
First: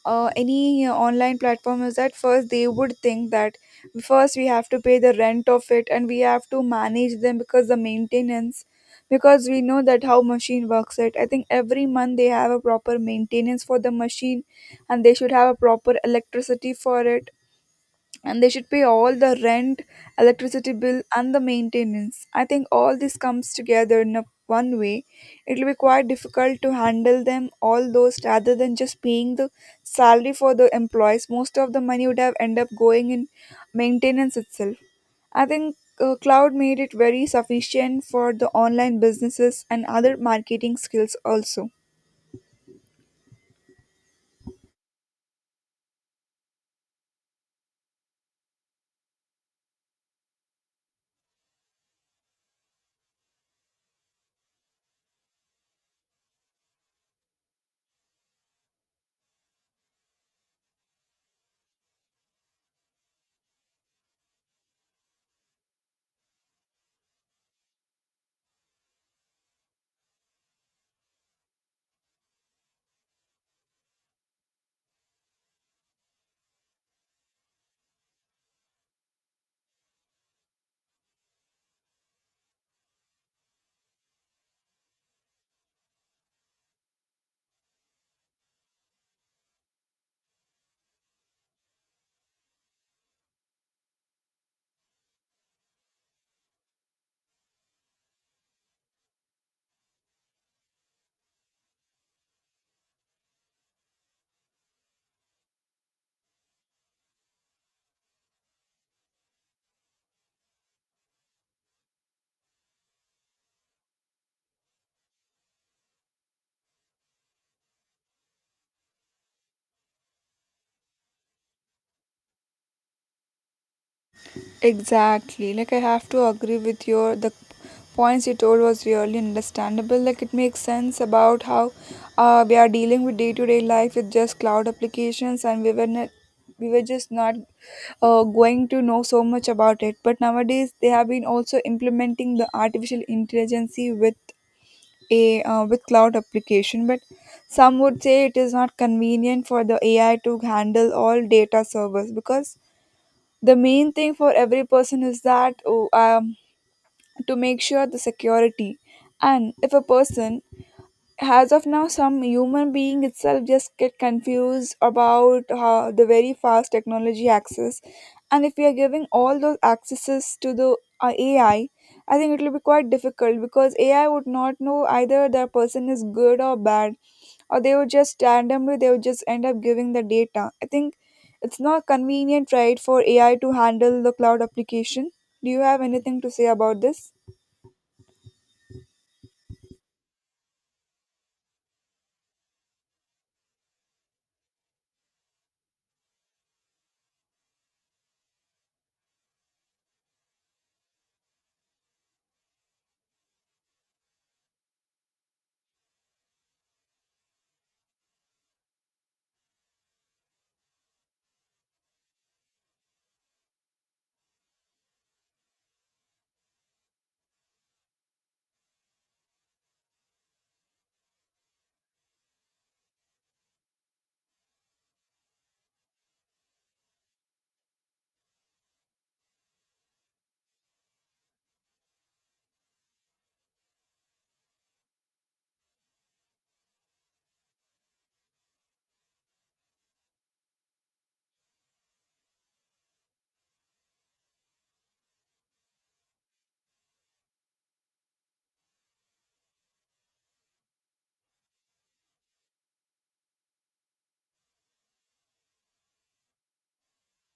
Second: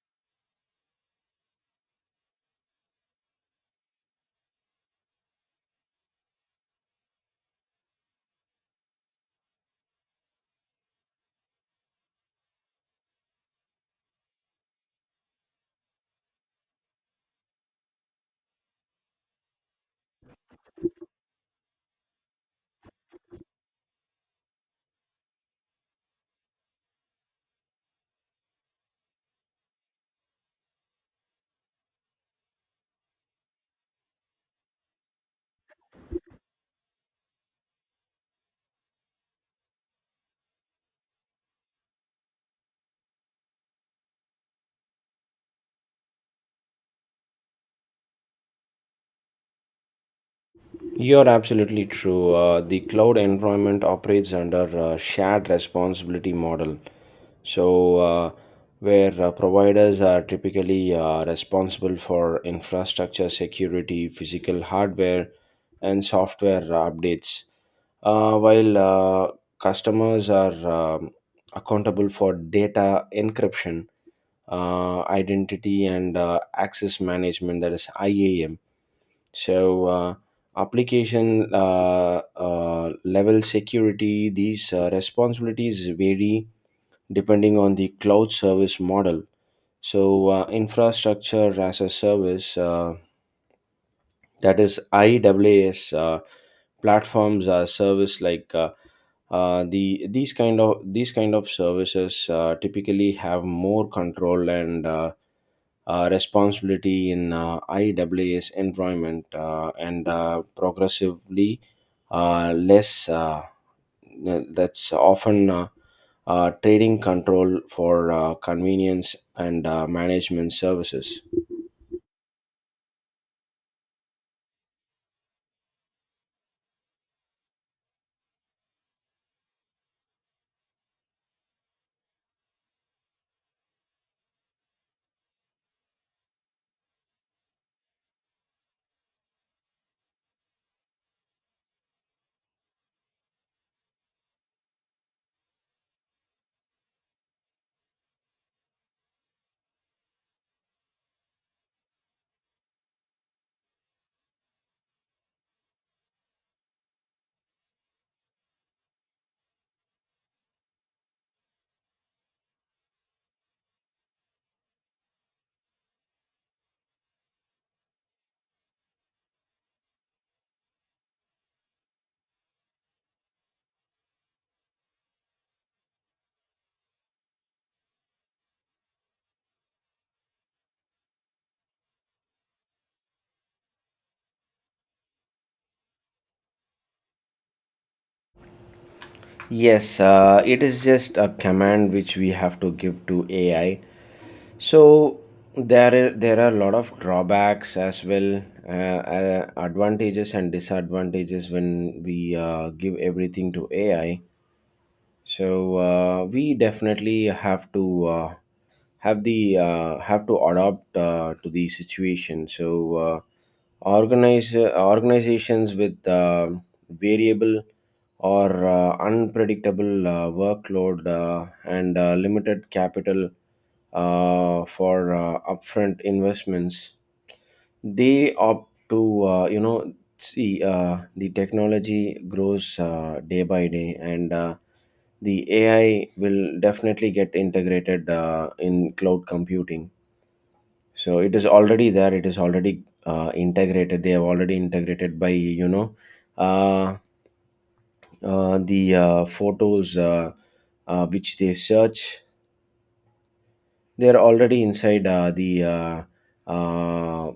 S2: any online platform is that first they would think that first we have to pay the rent of it and we have to manage them because the maintenance, because we know that how machine works it. I think every month they have a proper maintenance for the machine and they should have a proper electricity for it and they should pay all the rent, electricity bill, and the maintenance. I think all this comes together in a one way. It will be quite difficult to handle them all those rather than just paying the salary for the employees. Most of the money would have end up going in maintenance itself. I think cloud made it very sufficient for the online businesses and other marketing skills also.
S1: You're absolutely true. The cloud environment operates under a shared responsibility model. So, where providers are typically responsible for infrastructure security, physical hardware, and software updates, while customers are um, accountable for data encryption, identity, and access management, that is IAM. So, application level security, these responsibilities vary depending on the cloud service model. So, infrastructure as a service, that is IaaS, platforms service like these kind of services typically have more control and responsibility in IaaS environment, and progressively less. That's often trading control for convenience and management services.
S2: Exactly. Like I have to agree with your the points you told was really understandable. Like it makes sense about how we are dealing with day to day life with just cloud applications, and we were just not going to know so much about it. But nowadays they have been also implementing the artificial intelligence with a with cloud application. But some would say it is not convenient for the AI to handle all data servers because the main thing for every person is that oh, to make sure the security, and if a person as of now some human being itself just get confused about how the very fast technology access, and if we are giving all those accesses to the AI, I think it will be quite difficult because AI would not know either the person is good or bad, or they would just randomly they would just end up giving the data. I think it's not convenient, right, for AI to handle the cloud application. Do you have anything to say about this?
S1: Yes, it is just a command which we have to give to AI. So there are a lot of drawbacks as well, advantages and disadvantages when we give everything to AI. So we definitely have to have to adapt to the situation. So organize organizations with variable or unpredictable workload and limited capital for upfront investments, they opt to, see the technology grows day by day, and the AI will definitely get integrated in cloud computing. So it is already there. It is already integrated. They have already integrated by, you know uh, the photos which they search. They are already inside uh,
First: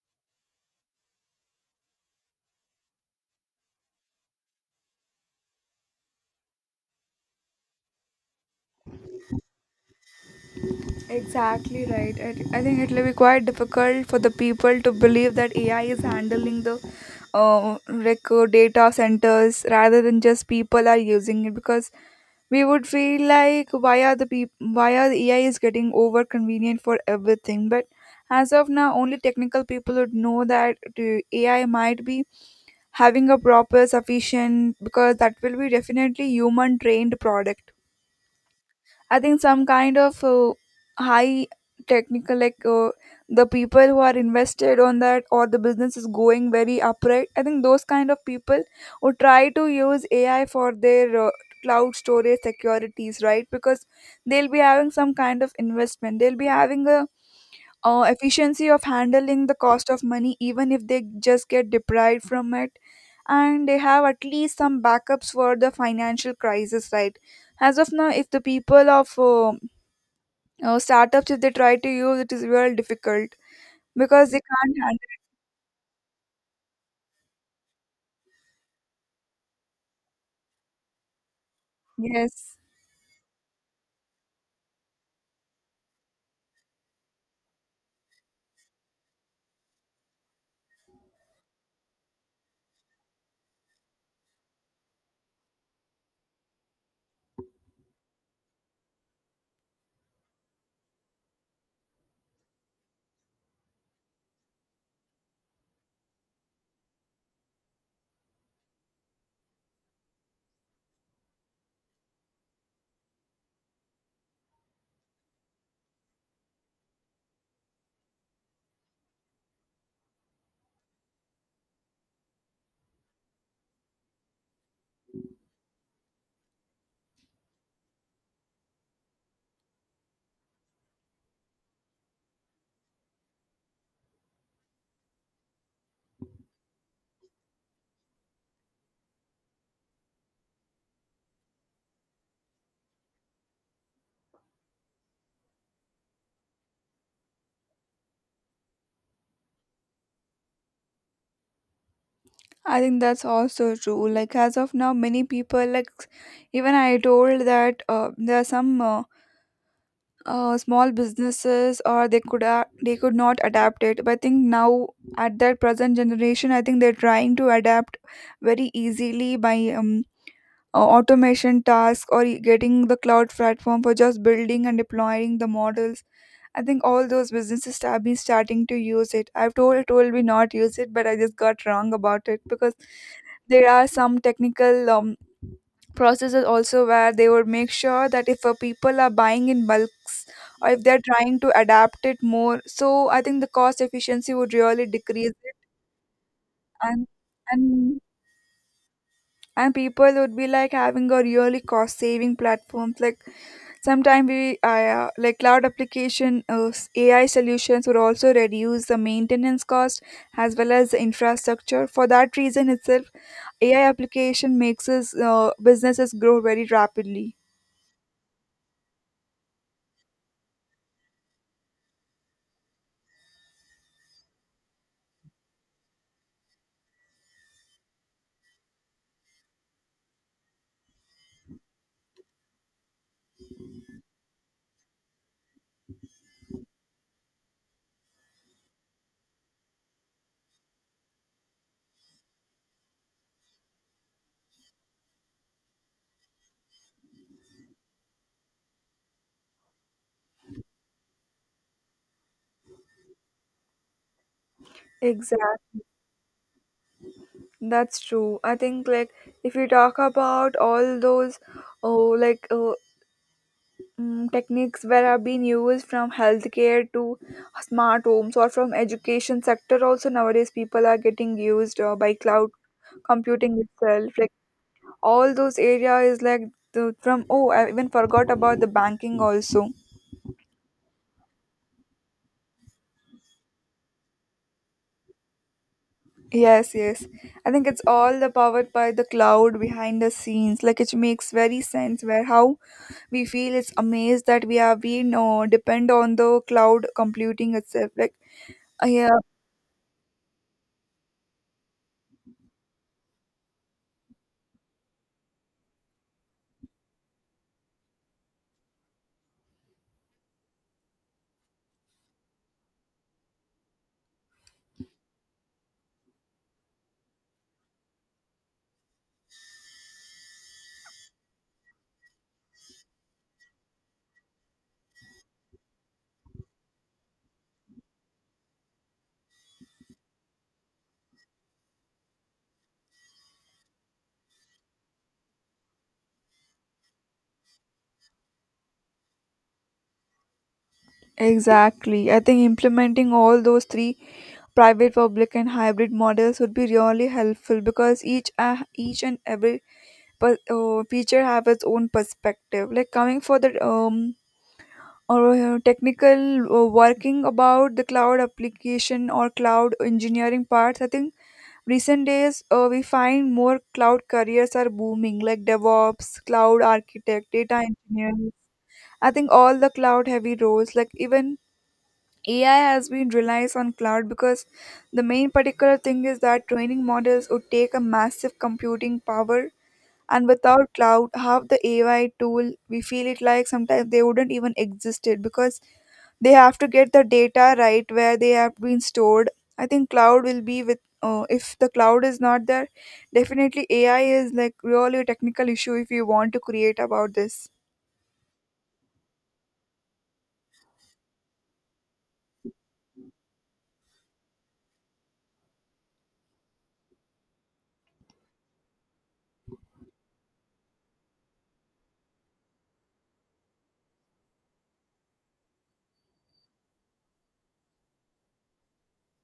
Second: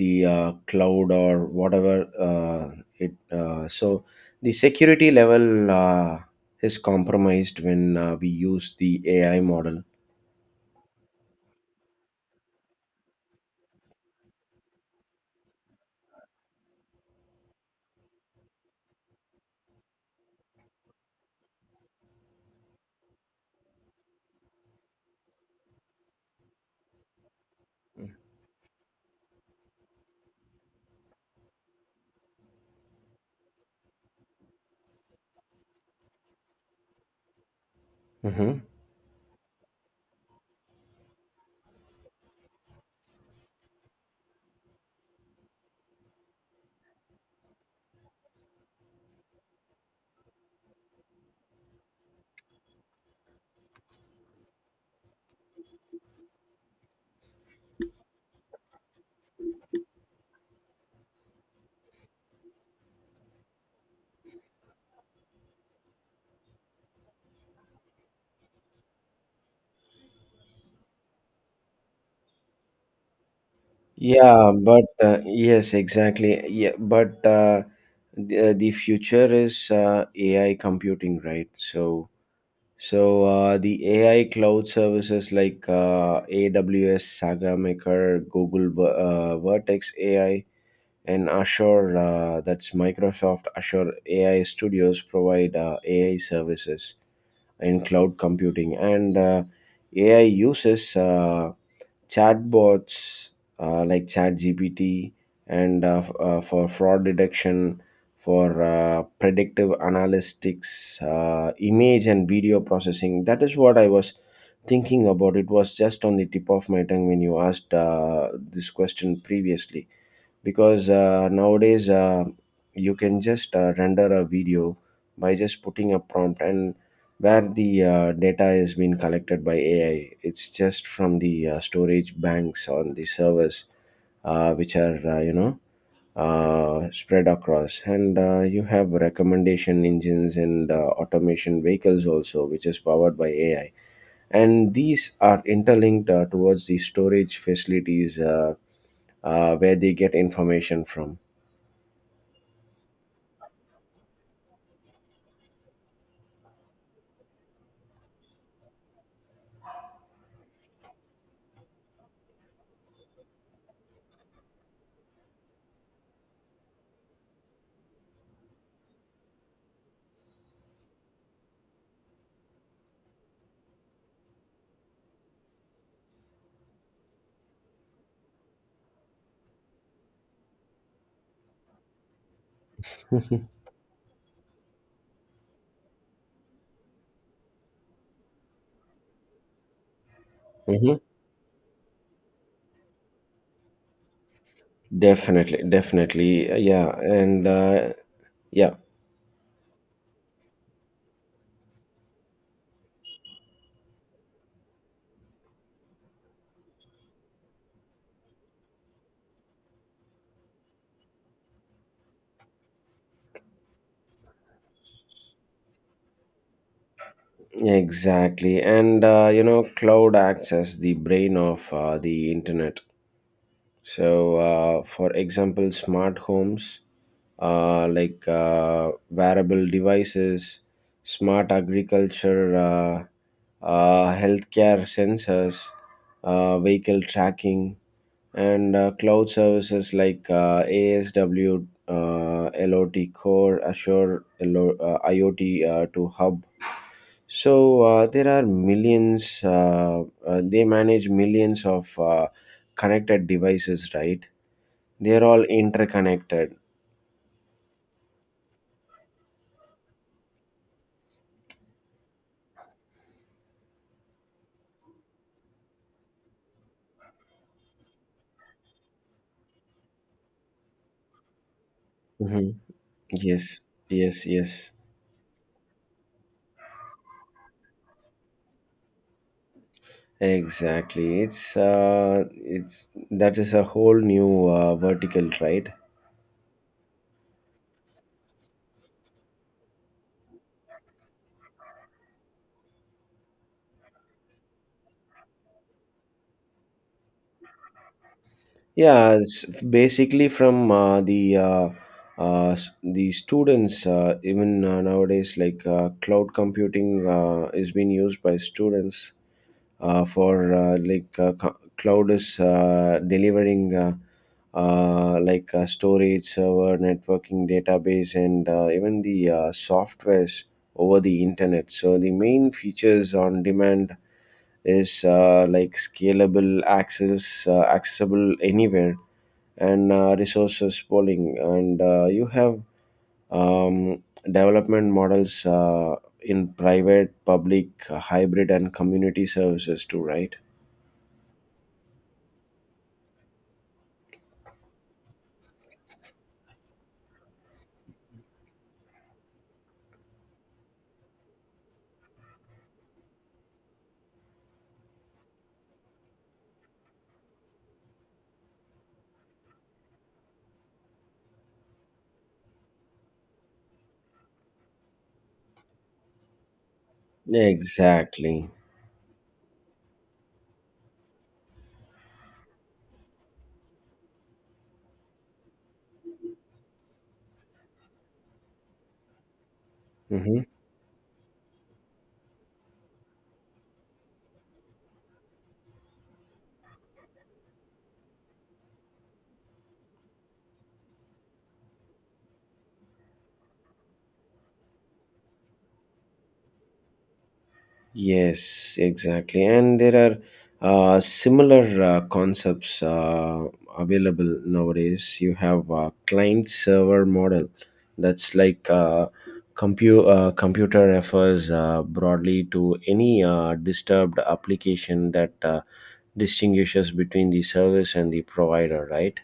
S1: the cloud or whatever it. So the security level is compromised when we use the AI model.
S2: Exactly right. I think it will be quite difficult for the people to believe that AI is handling the record data centers rather than just people are using it because we would feel like why are the peop- why are the AI is getting over convenient for everything. But as of now, only technical people would know that the AI might be having a proper sufficient because that will be definitely human trained product.
S1: Hmm.
S2: I think some kind of high technical, like the people who are invested on that or the business is going very upright. I think those kind of people who try to use AI for their cloud storage securities, right? Because they'll be having some kind of investment. They'll be having a efficiency of handling the cost of money even if they just get deprived from it, and they have at least some backups for the financial crisis, right? As of now, if the people of startups, if they try to use it, is very difficult because they
S1: Yeah, but
S2: can't
S1: yes, exactly. Yeah, but the future is AI computing, right? So,
S2: handle. Yes,
S1: The AI cloud services like AWS, Saga Maker, Google Vertex AI, and Azure, that's Microsoft Azure AI Studios, provide AI services in cloud computing. And AI uses chatbots like ChatGPT and for fraud detection, for predictive analytics, image and video processing. That is what I was thinking about. It was just on the tip of my tongue when you asked this question previously, because nowadays you can just render a video by just putting a prompt, and where the data has been collected by AI, it's just from the storage banks on the servers which are, spread across, and you have recommendation engines and automation vehicles also, which is powered by AI, and these are interlinked towards the storage facilities, where they get information from.
S2: I think that's also true. Like as of now many people like, even I told that there are some small businesses or they could not adapt it, but I think now at their present generation I think they're trying to adapt very easily by automation task or e- getting the cloud platform for just building and deploying the models. I think all those businesses have been starting to use it. I've told we not use it, but I just got wrong about it because there are some technical processes also where they would make sure that if people are buying in bulks, or if they're
S1: Mm-hmm.
S2: trying to adapt it more, so I think the cost efficiency would really decrease it.
S1: Definitely, definitely. Yeah,
S2: and
S1: and
S2: and
S1: yeah,
S2: and people would be like having a really cost saving platforms like sometimes we like cloud application ai solutions would also reduce the maintenance cost as well as the infrastructure for that reason itself. Ai application makes us businesses grow very rapidly.
S1: exactly. And, cloud acts as the brain of the internet. So, for example, smart homes, wearable devices, smart agriculture, healthcare sensors, vehicle tracking, and cloud services like ASW, LOT Core, Azure, LO, IoT to Hub. So there are millions. They manage millions of connected devices, right? They're all
S2: Exact.
S1: interconnected.
S2: That's true. I think like if you talk about all those, oh, like uh, techniques where are being used from healthcare to smart homes, or from education sector also nowadays people are getting used by cloud
S1: Hmm. Yes,
S2: computing itself
S1: yes,
S2: like
S1: yes.
S2: all those area is like from oh, I even forgot about the banking also.
S1: Exactly. It's that is a whole new vertical, right?
S2: Yes, yes, I think it's all the powered by the cloud behind the scenes like it makes very sense where how we feel it's amazed that we are we know depend on the cloud computing itself like
S1: Yeah,
S2: yeah.
S1: it's basically from the students, even nowadays, like cloud computing is being used by students for, cloud is delivering storage, server, networking, database, and even the softwares over the internet. So the main features on demand is, like scalable, accessible anywhere, and resources pooling. And you have um, development models in private, public, hybrid, and community services too, right?
S2: Exactly. I think implementing all those three, private, public, and hybrid models would be really helpful because each and every feature have its own perspective. Like coming for the or technical working about the cloud application or cloud engineering parts. I think recent days we find more cloud careers are booming like devops, cloud architect, data engineer.
S1: Exactly.
S2: I think all the cloud heavy roles like even AI has been relies on cloud because the main particular thing is that training models would take a massive computing power, and
S1: Mhm.
S2: without cloud half the AI tool we feel it like sometimes they wouldn't even existed because they have to get the data right where they have been stored. I think cloud will be with if the cloud is not there, definitely ai is like really a technical issue if you want to create about this.
S1: Yes, exactly. And there are similar concepts available nowadays. You have a client server model. That's like computer refers broadly to any disturbed application that distinguishes between the service and the provider, right?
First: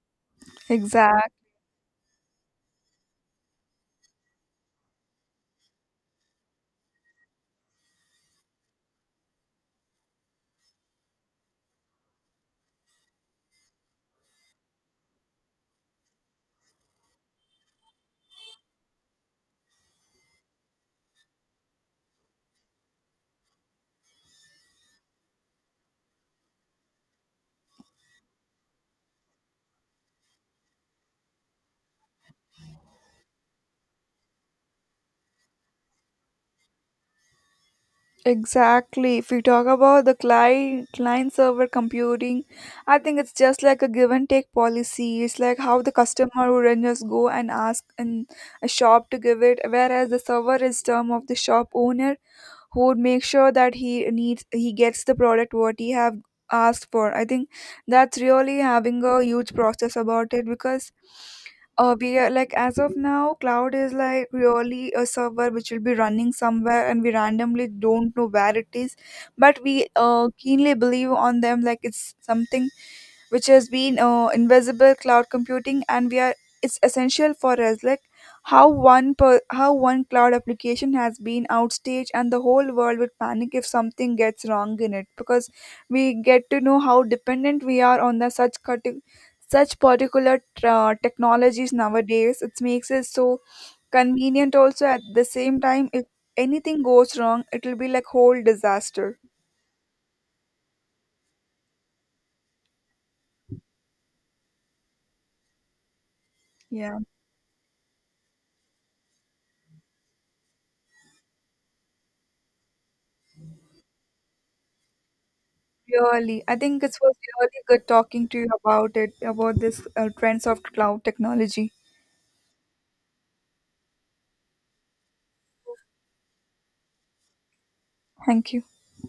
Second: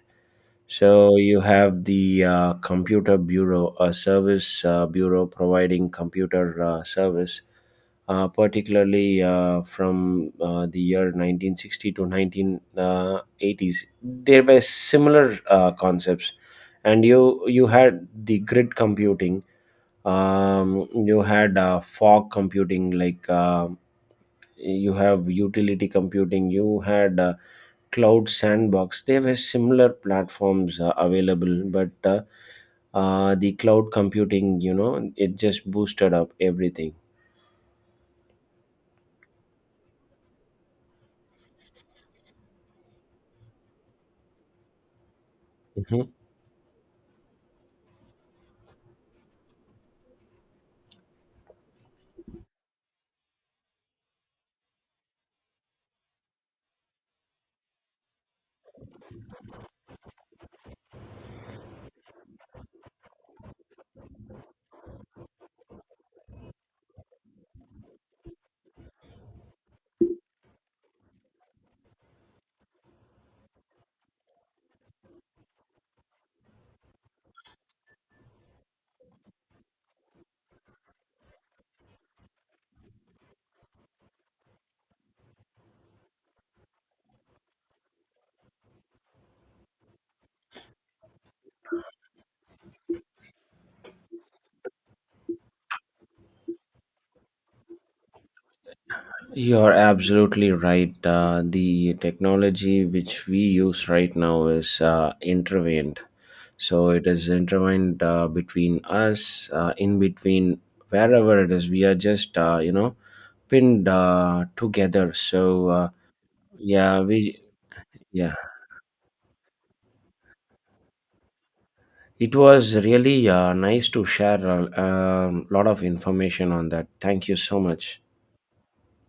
S1: So
S2: Exactly.
S1: you have the computer bureau, a service bureau providing computer service, particularly from the year 1960 to 1980s. There were similar concepts, and you had the grid computing. You had fog computing, like, you have utility computing, you had cloud sandbox. They were similar platforms available, but the cloud computing, you know, it just boosted up everything.
S2: Exactly. If we talk about the client server computing, I think it's just like a give and take policy. It's like how the
S1: Mhm.
S2: customer would just go and ask in a shop to give it, whereas the server is term of the shop owner who would make sure that he gets the product what he have asked for. I think that's really having a huge process about it because we are like as of now cloud is like really a server which will be running somewhere and we randomly don't know where it is, but we keenly believe on them like it's something which has been invisible cloud computing, and we are it's essential for us like how how one cloud application has been outstaged and the whole world would panic if something gets wrong in it, because we get to know how dependent we are on the such particular technologies nowadays. It makes it so convenient also at the same time if anything goes wrong it will be like whole disaster.
S1: You're absolutely right. The technology which we use right now is intervened. So
S2: Yeah,
S1: it is intervened between us, in between wherever it is. We are just, pinned together. So
S2: really, I think it
S1: yeah,
S2: was
S1: we—
S2: really good talking
S1: Yeah,
S2: to you about it, about this trends of cloud technology.
S1: it was really nice to share a lot of information on that. Thank you so much.
S2: Thank you.